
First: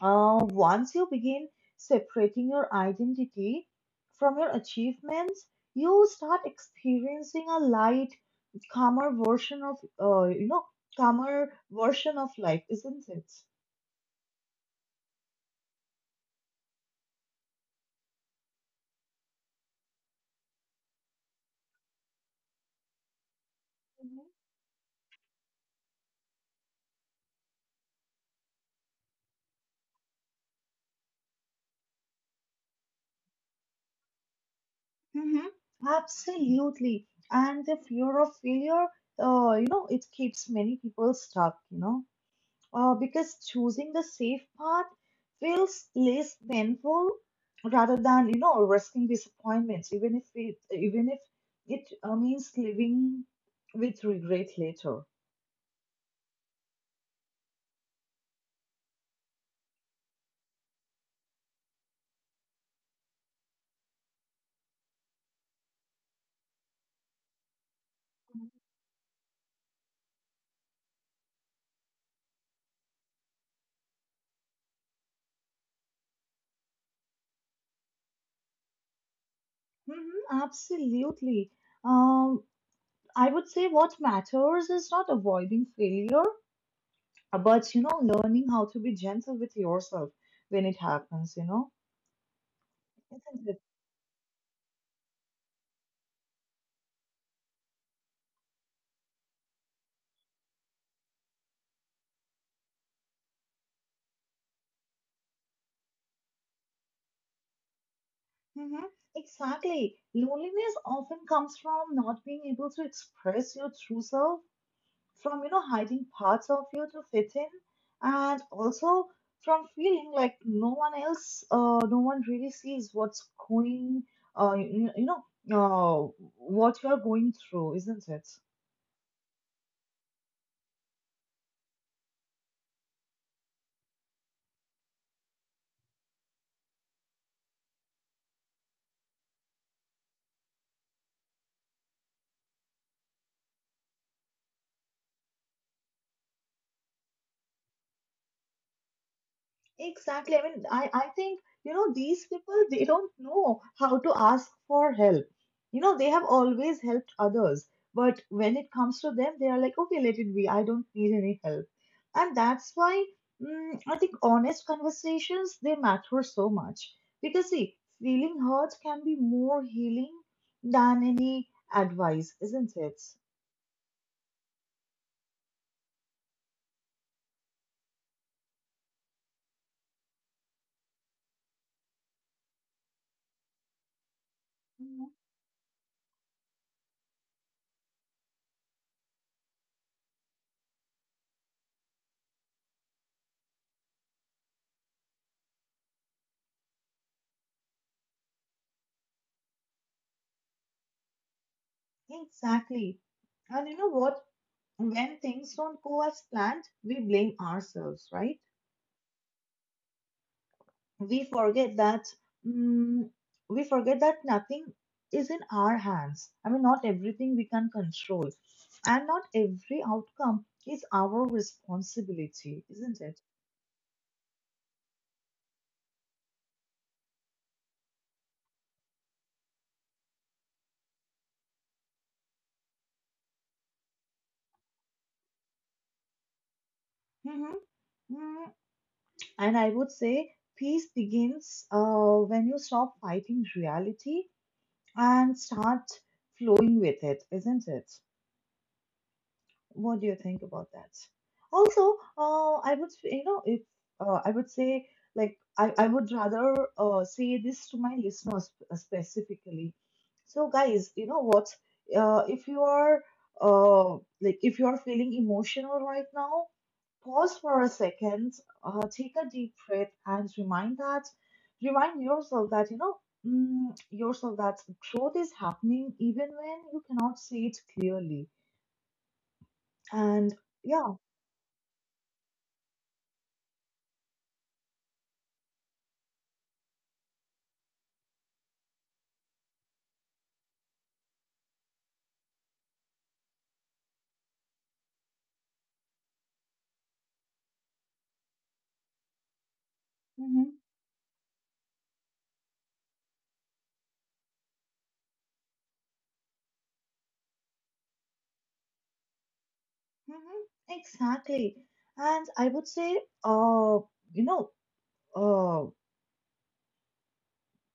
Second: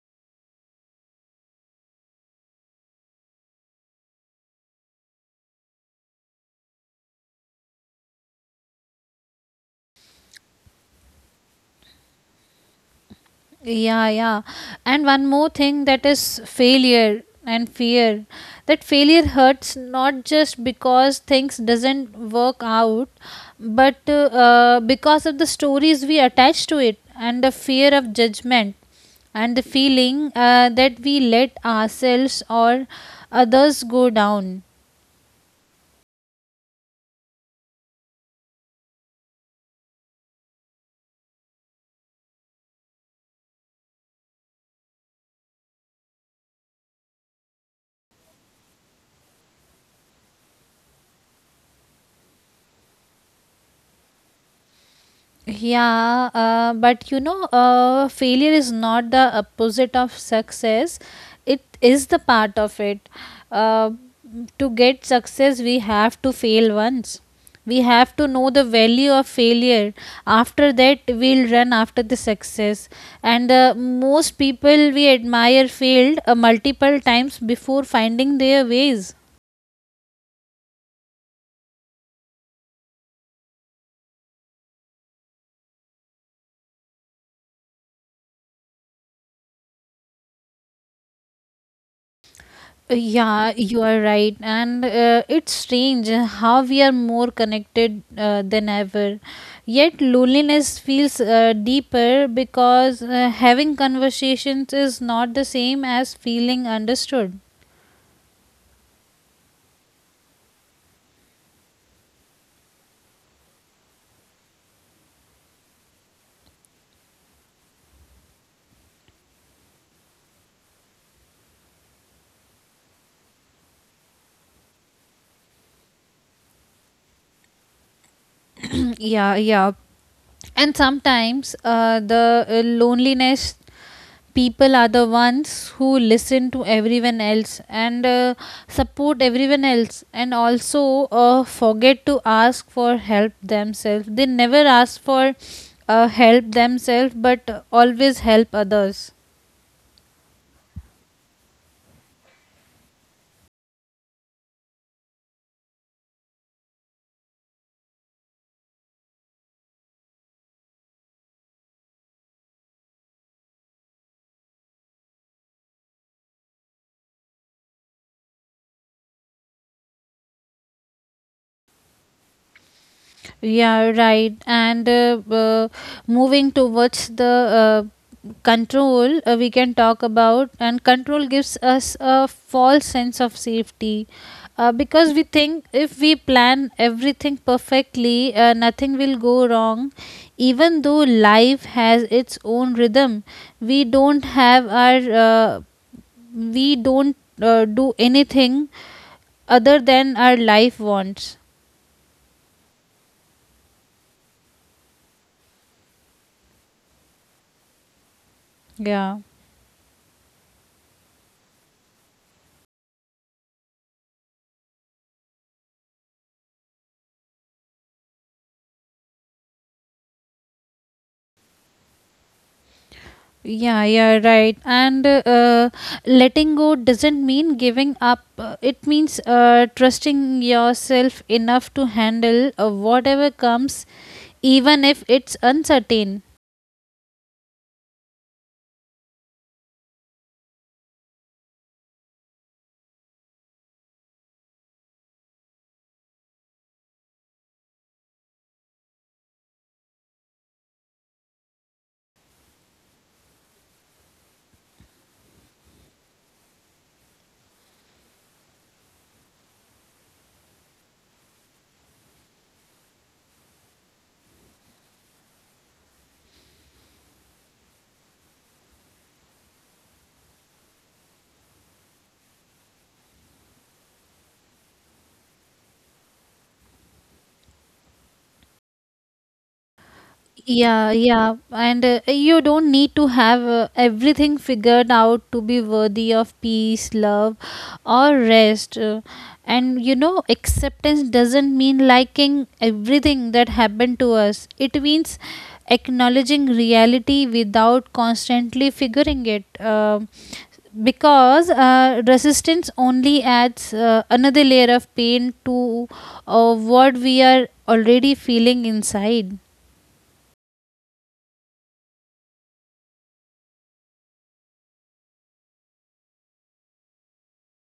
Uh, once you begin separating your identity from your achievements, you start experiencing a light, calmer version of, uh, you know, calmer version of life, isn't it? Yeah, yeah. And one more thing that is failure and fear. That failure hurts not just because things doesn't work out, but uh, Mm-hmm. uh, because of the stories we attach to it and the fear of judgment and the feeling, uh, that we let ourselves or others go down. Mm-hmm. Absolutely. And the fear of failure, uh, you know, it keeps many people stuck, you know. Uh, because choosing the safe path feels less painful rather than you know risking disappointments even if it even if it uh, means living with regret later. Yeah, uh, but you know, uh, failure is not the opposite of success. It is the part of it. Uh, to get success, we have to fail once. We have to know the value of failure. After that, we'll run after the success. And uh, most people we admire failed, uh, multiple times before finding their ways. Hmm, absolutely. um, I would say what matters is not avoiding failure, uh, but you know learning how to be gentle with yourself when it happens, you know. Yeah, you are right. And uh, it's strange how we are more connected, uh, than ever. Yet loneliness feels, uh, deeper because, uh, having conversations is not the same as feeling understood. Mhm. Exactly. Loneliness often comes from not being able to express your true self, from you know hiding parts of you to fit in, and also from feeling like no one else, uh, no one really sees what's going, uh, you, you know, uh, what you are going through, isn't it? Yeah, yeah. And sometimes uh, the uh, loneliness people are the ones who listen to everyone else and, uh, support everyone else and also, uh, forget to ask for help themselves. They never ask for, uh, help themselves, but always help others. Exactly. I mean, I, I think, you know, these people, they don't know how to ask for help. You know, they have always helped others. But when it comes to them, they are like, okay, let it be. I don't need any help. And that's why mm, I think honest conversations, they matter so much. Because, see, feeling hurt can be more healing than any advice, isn't it? Yeah, right. And uh, uh, moving towards the, uh, control, uh, we can talk about, and control gives us a false sense of safety. Uh, Mhm. Because we think if we plan everything perfectly, uh, nothing will go wrong. Even though life has its own rhythm, we don't have our, uh, we don't uh, do anything other than our life wants. Exactly. And you know what? When things don't go as planned, we blame ourselves, right? Yeah. We forget that mm, we forget that nothing is in our hands. I mean, not everything we can control, and not every outcome is our responsibility, isn't it? Yeah, yeah, right. And uh, letting go doesn't mean giving up. Uh, It means, uh, trusting yourself enough to handle, uh, whatever comes, even if it's uncertain. Hmm. Mm. And I would say peace begins uh, when you stop fighting reality and start flowing with it, isn't it? What do you think about that? Also, uh, I would, say, you know, if uh, I would say, like, I, I would rather uh, say this to my listeners specifically. So, guys, you know what? Uh, if you are, uh, like, if you are feeling emotional right now, pause for a second, uh, take a deep breath, and remind that, remind yourself that, you know, mm, yourself that growth is happening even when you cannot see it clearly. And Yeah, yeah. yeah. And uh, you don't need to have, uh, everything figured out to be worthy of peace, love, or rest. Uh, and you know, acceptance doesn't mean liking everything that happened to us, it means acknowledging reality without constantly figuring it. Um Mm-hmm. Because uh, resistance only adds, uh, another layer of pain to, uh, what we are already feeling inside. Mm-hmm. Exactly. And I would say, uh, you know, uh,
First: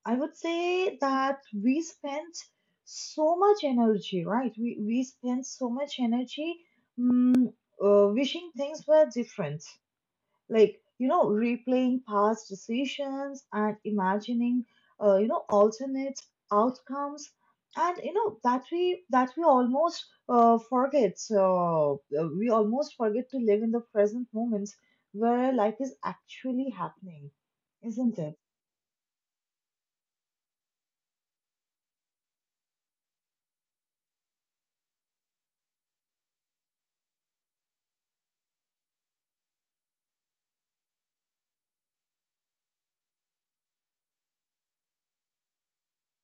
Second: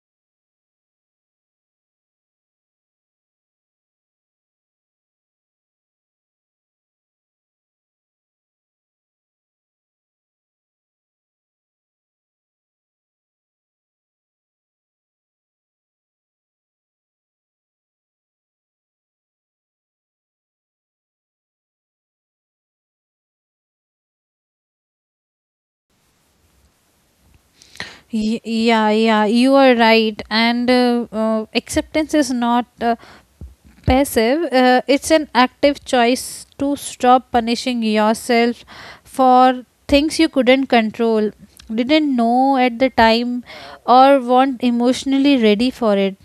I would say that we spent so much energy, right? We we spent so much energy, mm, uh, wishing things were different, like you know replaying past decisions and imagining, uh, you know, alternate outcomes, and you know that we that we almost uh, forget uh, uh, we almost forget to live in the present moment where life is actually happening, isn't it? Y- yeah, yeah, you are right, and uh, uh, acceptance is not, uh, passive, uh, it's an active choice to stop punishing yourself for things you couldn't control, didn't know at the time, or weren't emotionally ready for it.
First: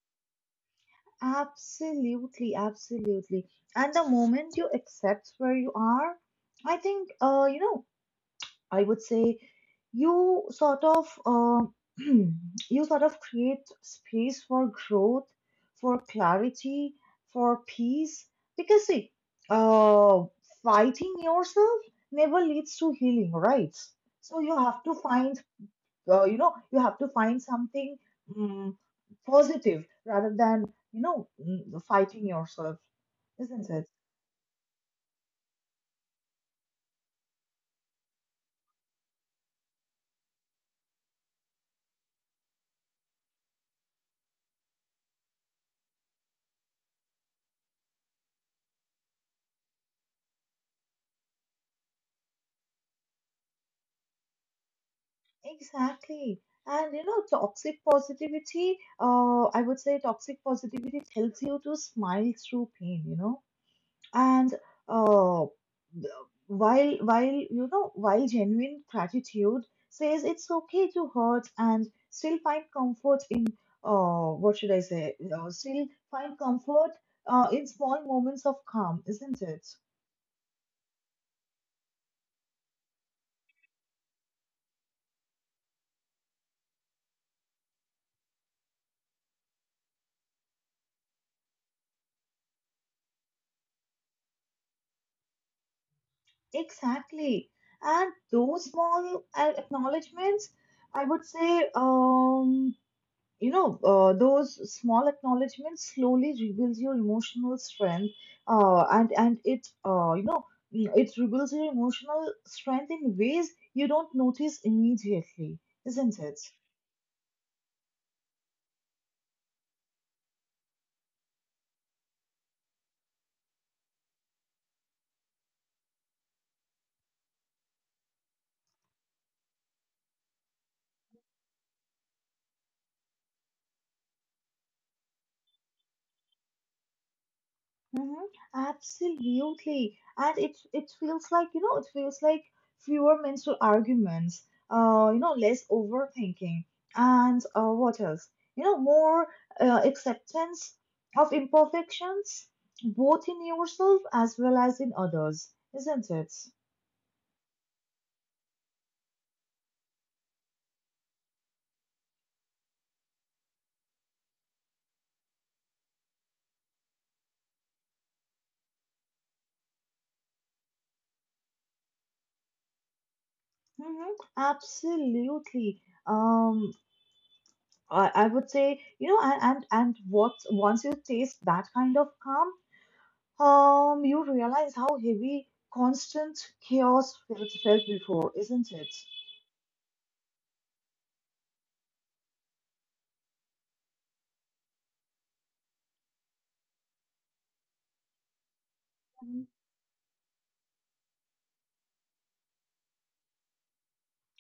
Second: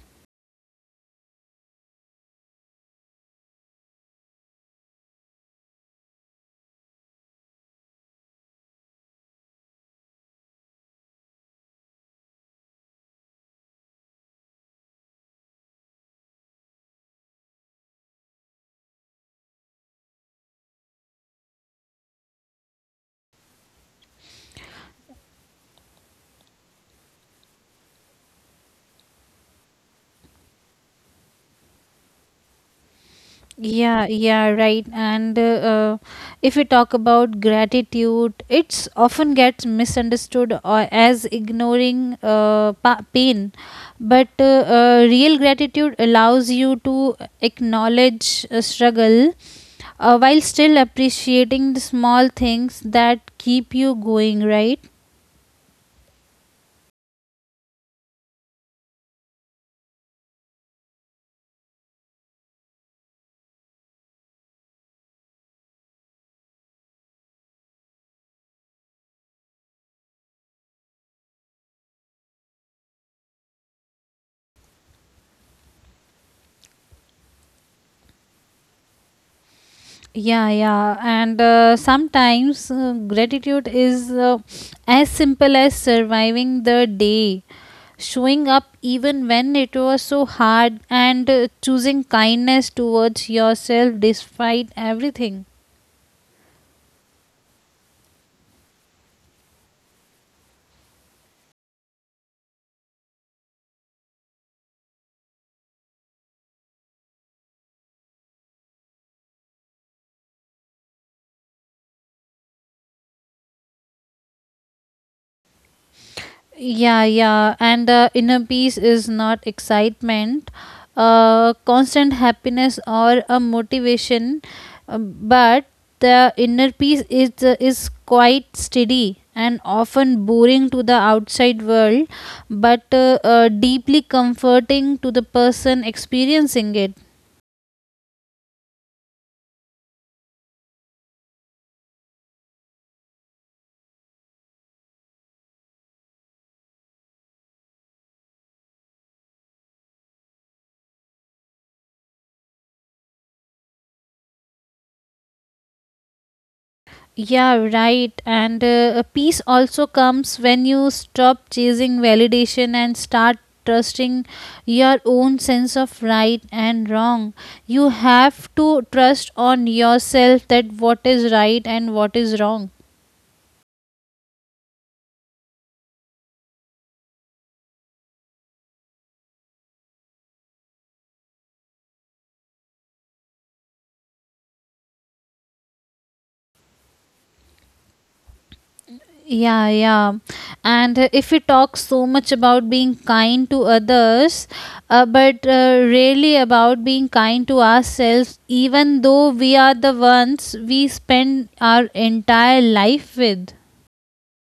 Absolutely, absolutely. And the moment you accept where you are, I think uh, you know, I would say you sort of uh, you sort of create space for growth, for clarity, for peace. Because see, uh, fighting yourself never leads to healing, right? So you have to find, uh, you know, you have to find something mm positive rather than you know mm, fighting yourself, isn't it? Yeah, yeah, right. And uh, uh, if we talk about gratitude, it's often gets misunderstood or as ignoring uh, pa- pain. But uh, uh, real gratitude allows you to acknowledge a struggle, uh, while still appreciating the small things that keep you going, right? Exactly. And you know, toxic positivity, uh, I would say toxic positivity tells you to smile through pain, you know. And uh, th- while while you know, while genuine gratitude says it's okay to hurt and still find comfort in, uh, what should I say? Uh, still find comfort uh, in small moments of calm, isn't it? Yeah, yeah, and uh, sometimes uh, gratitude is, uh, as simple as surviving the day, showing up even when it was so hard, and uh, choosing kindness towards yourself despite everything. Exactly. And those small uh, acknowledgements, I would say, um, you know, uh, those small acknowledgements slowly rebuilds your emotional strength, uh, and and it, uh, you know, mm, it rebuilds your emotional strength in ways you don't notice immediately, isn't it? Yeah, yeah. And uh, inner peace is not excitement, uh, constant happiness or a motivation, uh, but the inner peace is uh, is quite steady and often boring to the outside world, but uh, uh, deeply comforting to the person experiencing it. Mm-hmm. Absolutely. And it it feels like, you know, it feels like fewer mental arguments, uh, you know, less overthinking. And uh, what else? You know, more uh, acceptance of imperfections, both in yourself as well as in others, isn't it? Yeah, right. And uh, peace also comes when you stop chasing validation and start trusting your own sense of right and wrong. You have to trust on yourself that what is right and what is wrong. Mm-hmm. Absolutely. Um, I, I would say, you know, and, and and what once you taste that kind of calm, Um, you realize how heavy constant chaos felt, felt before, isn't it? Yeah, yeah. And uh, if we talk so much about being kind to others, uh, but uh, really about being kind to ourselves, even though Mm. we are the ones we spend our entire life with.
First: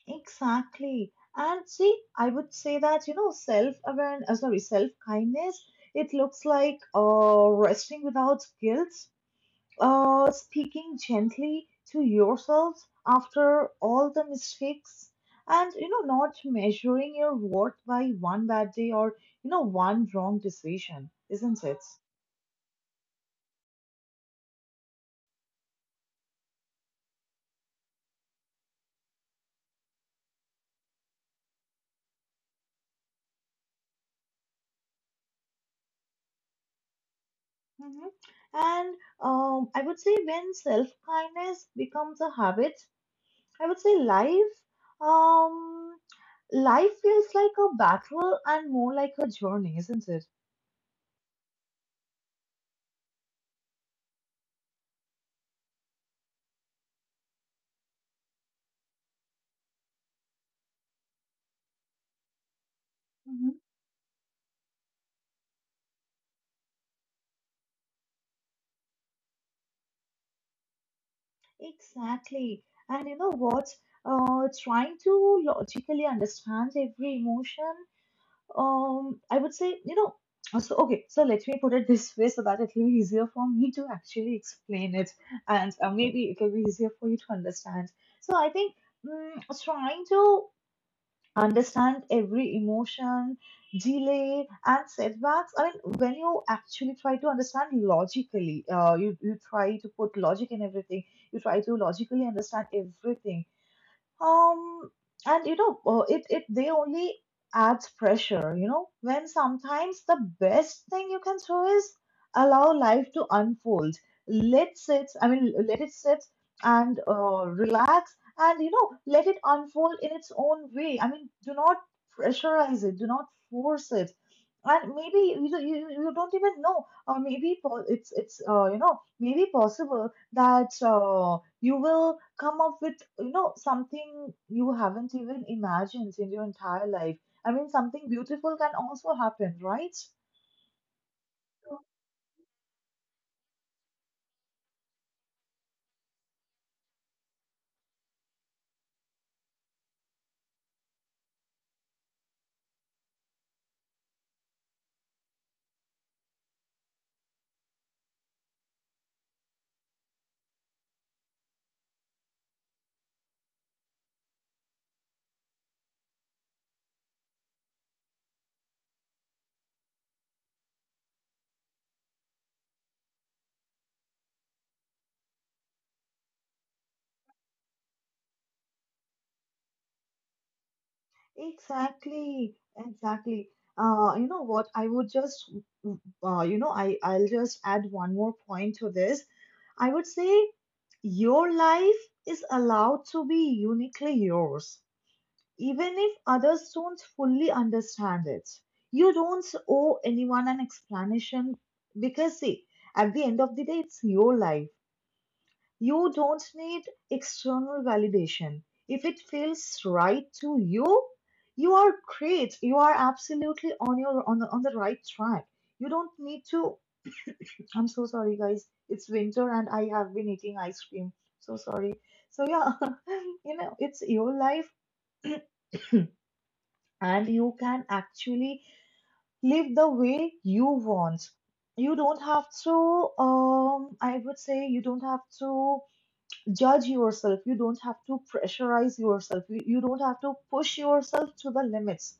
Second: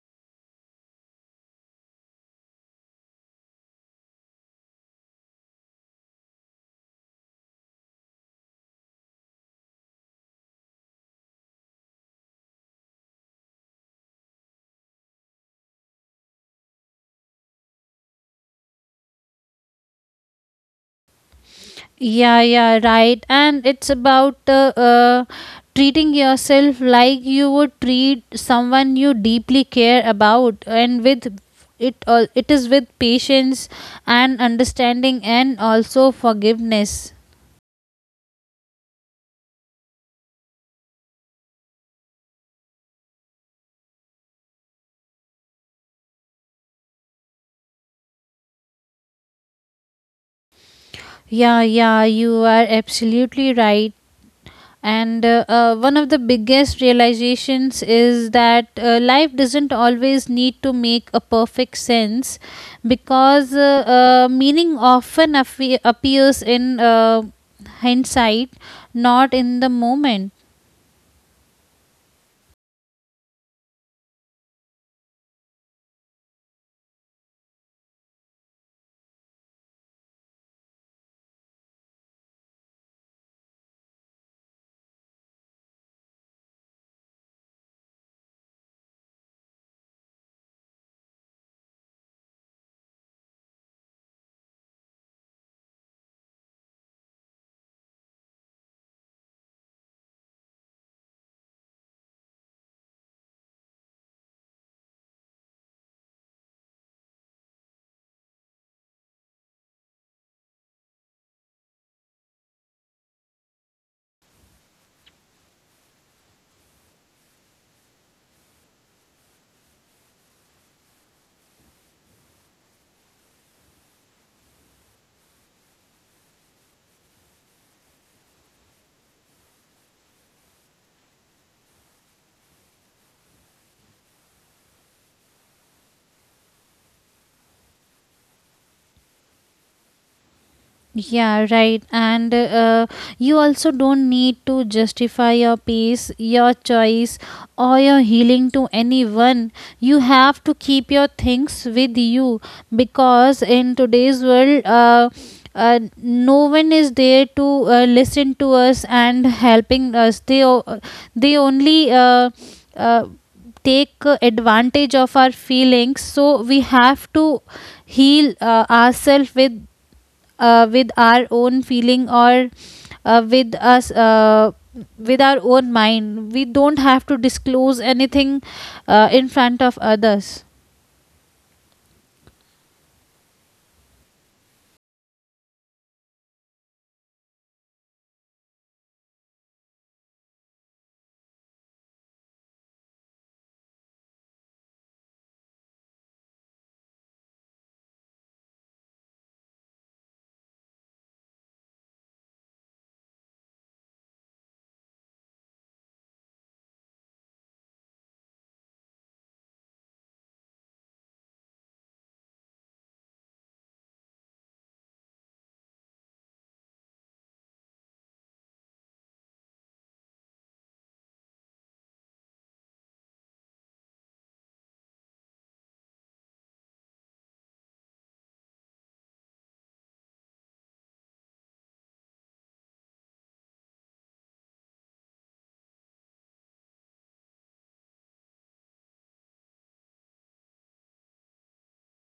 Exactly. And see, I would say that, you know, self-awareness, uh, sorry, self-kindness, it looks like uh, resting without guilt, uh, speaking gently to yourself after all the mistakes, and, you know, not measuring your worth by one bad day or, you know, one wrong decision, isn't it? Yeah, yeah, right. And it's about uh, uh, treating yourself like you would treat someone you deeply care about, and with it, all it is with patience and understanding and also forgiveness. Mhm. And um, I would say when self kindness becomes a habit, I would say life, um, life feels like a battle and more like a journey, isn't it? Yeah, yeah, you are absolutely right. And uh, uh, one of the biggest realizations is that uh, life doesn't always need to make a perfect sense Hmm. because uh, uh, meaning often affe- appears in, uh, hindsight, not in the moment. Exactly. And you know what? Uh, trying to logically understand every emotion, Um, I would say, you know, uh, so okay, so let me put it this way so that it will be easier for me to actually explain it, and uh, maybe it will be easier for you to understand. So I think mm, trying to understand every emotion, delay, and setbacks. I mean, when you actually try to understand logically, uh, you you try to put logic in everything. You try to logically understand everything. Um, and you know, uh, it it they only adds pressure, you know, when sometimes the best thing you can do is allow life to unfold. Let sit, I mean, let it sit and uh, relax and you know, let it unfold in its own way. I mean, do not pressurize it, do not force it. And maybe you, don't- you, you don't even know, or maybe po- it's it's uh, you know maybe possible that uh, you will come up with you know something you haven't even imagined in your entire life. I mean, something beautiful can also happen, right? Yeah, right. And uh, you also don't need to justify your peace, your choice, or your healing to anyone. You have to keep your things with you because in today's world, uh, uh, no one is there to uh, listen to us and helping us. They o- they only uh, uh, take uh, advantage of our feelings. So we have to heal uh, ourselves with, uh, with our own feeling, or uh, with us uh, with our own mind. We don't have to disclose anything, uh, in front of others. Exactly, exactly. Uh, you know what? I would just, uh, you know, I I'll just add one more point to this. I would say your life is allowed to be uniquely yours, even if others don't fully understand it. You don't owe anyone an explanation because, see, at the end of the day, it's your life. You don't need external validation. If it feels right to you, you are great. You are absolutely on your on the, on the right track. You don't need to. I'm so sorry, guys. It's winter and I have been eating ice cream. So sorry. So yeah, you know, it's your life and you can actually live the way you want. You don't have to, um, I would say, you don't have to judge yourself. You don't have to pressurize yourself. You, you don't have to push yourself to the limits.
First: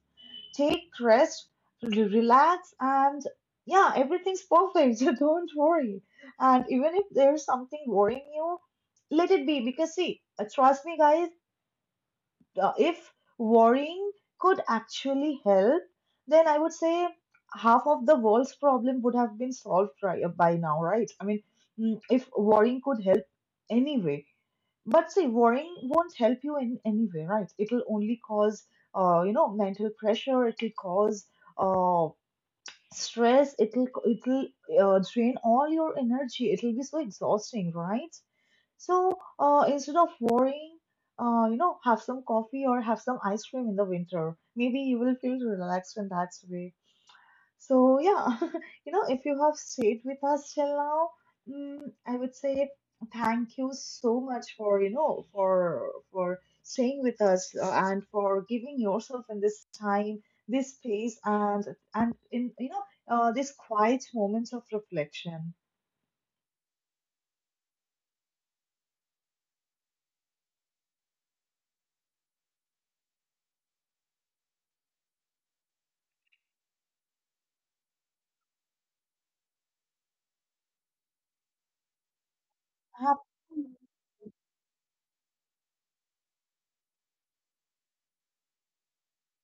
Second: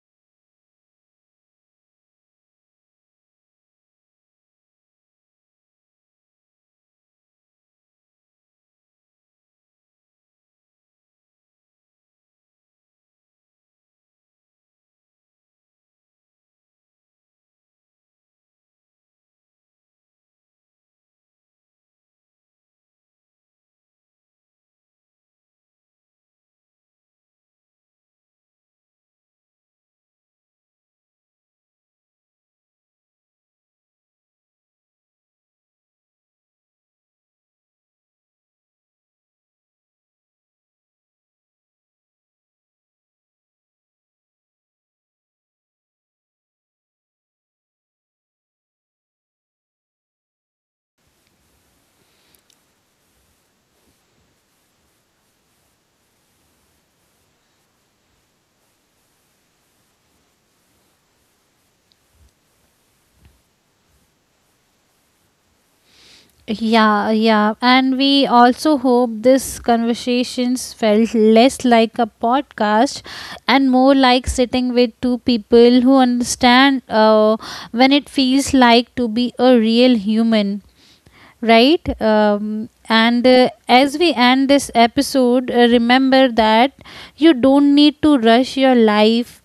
Take rest, re- relax, and yeah, everything's perfect. So don't worry. And even if there's something worrying you, let it be. Because, see, uh, trust me, guys, uh, if worrying could actually help, then I would say half of the world's problem would have been solved by by now, right? I mean, mm, if worrying could help anyway. But see, worrying won't help you in any way, right? It'll only cause, uh, you know, mental pressure. It'll cause uh, stress. It'll it'll uh, drain all your energy. It'll be so exhausting, right? So uh, instead of worrying, uh, you know, have some coffee or have some ice cream in the winter. Maybe you will feel relaxed in that way. So yeah, you know, if you have stayed with us till now, mm, I would say thank you so much for you know for for staying with us uh, and for giving yourself in this time, this space, and and in you know uh, these quiet moments of reflection. Yeah, yeah, and we also hope this conversations felt less like a podcast and more like sitting with two people who understand, uh, when it feels like to be a real human, right? Um, and uh, as we end this episode, uh, remember that you don't need to rush your life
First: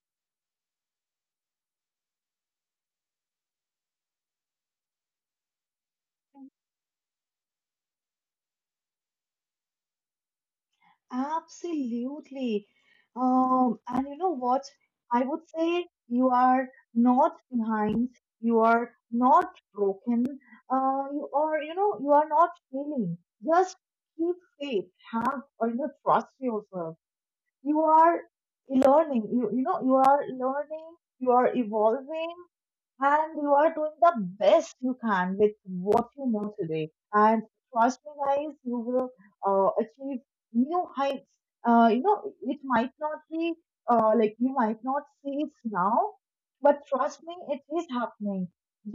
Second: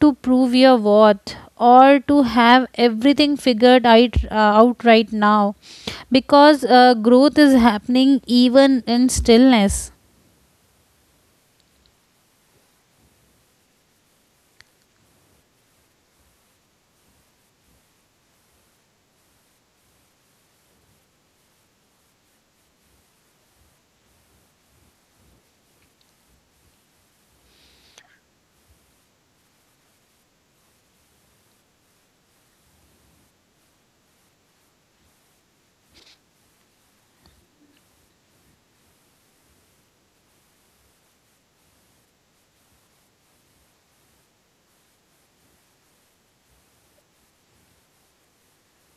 to prove your worth or to have everything figured out, uh, out right now, because uh, growth is happening even in stillness. Absolutely. Um, and you know what? I would say you are not behind, you are not broken, uh, you are, you know, you are not failing. Just keep faith, have, or you know, trust yourself. You are learning you, you know you are learning, you are evolving, and you are doing the best you can with what you know today. And trust me guys, you will uh, achieve new heights. uh, you know it might not be, uh, like, you might not see it now, but trust me it is happening.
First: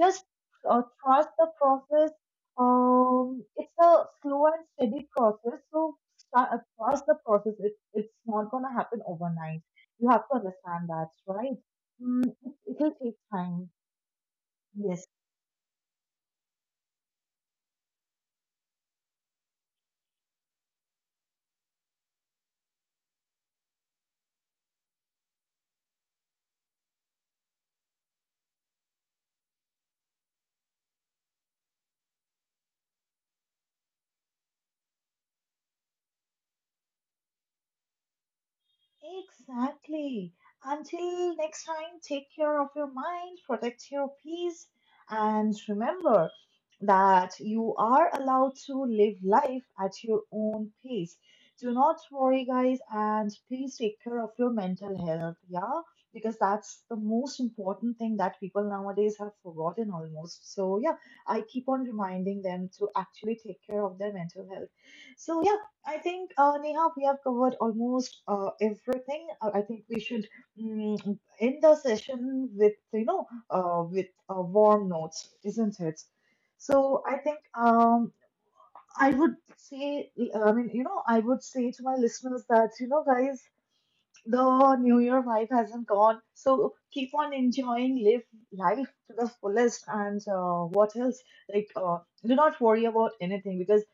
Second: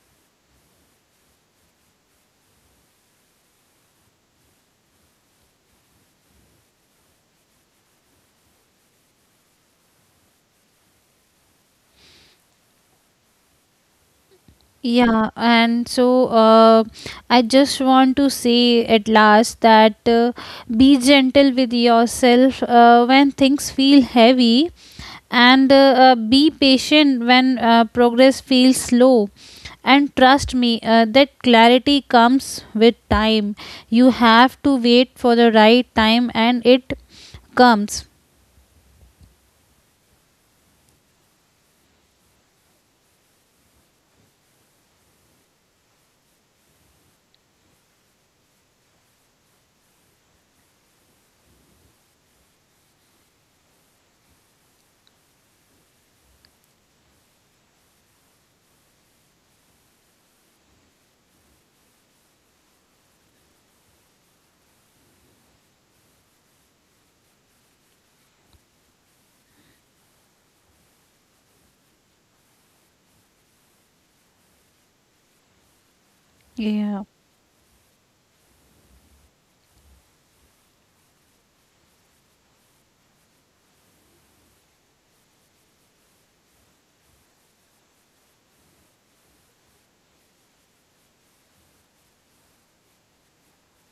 Just uh, trust the process. Um, it's a slow and steady process. So start, uh, trust the process. It, it's not gonna happen overnight. You have to understand that, right? Mm, it, it'll take time. Yes, Yeah, and so uh, I just want to say at last that, uh, be gentle with yourself, uh, when things feel heavy, and uh, uh, be patient when, uh, progress feels slow. And trust me, uh, that clarity comes with time. You have to wait for the right time, and it comes. exactly. Until next time, take care of your mind, protect your peace, and remember that you are allowed to live life at your own pace. Do not worry, guys, and please take care of your mental health, yeah? Because that's the most important thing that people nowadays have forgotten almost. So, yeah, I keep on reminding them to actually take care of their mental health. So, yeah, I think, uh, Neha, we have covered almost uh, everything. Uh, I think we should mm, end the session with, you know, uh, with uh, warm notes, isn't it? So Yeah. I think um, I would say, I mean, you know, I would say to my listeners that, you know, guys, the New Year vibe hasn't gone. So keep on enjoying, live life to the fullest, and uh, what else? Like, uh, do not worry about anything because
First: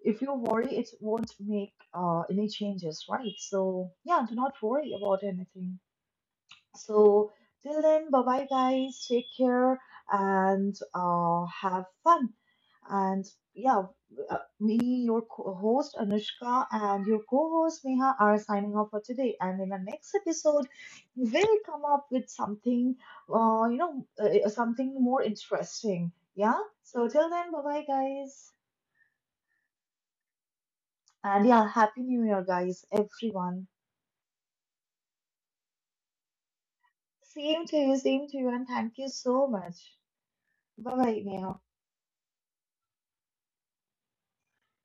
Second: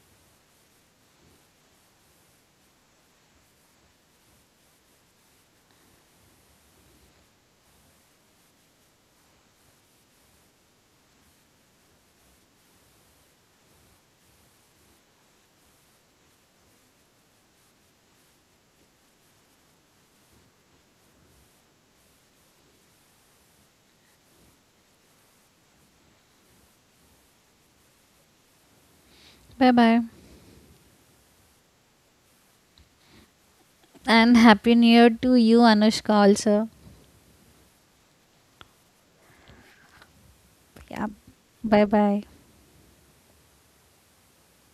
if you worry, it won't make uh, any changes, right? So, yeah, do not worry about anything. So, till then, bye bye, guys. Take care and uh, have fun. And yeah, uh, me, your co host Anushka, and your co host Neha are signing off for today. And in the next episode, we'll come up with something, uh, you know, uh, something more interesting. Yeah. So, till then, bye bye, guys. Bye bye. And yeah, Happy New Year, guys, everyone. And Happy New Year to you, Anushka, also. Same to you, same to you, and thank you so much. Bye Yeah. bye, Neha. Bye bye.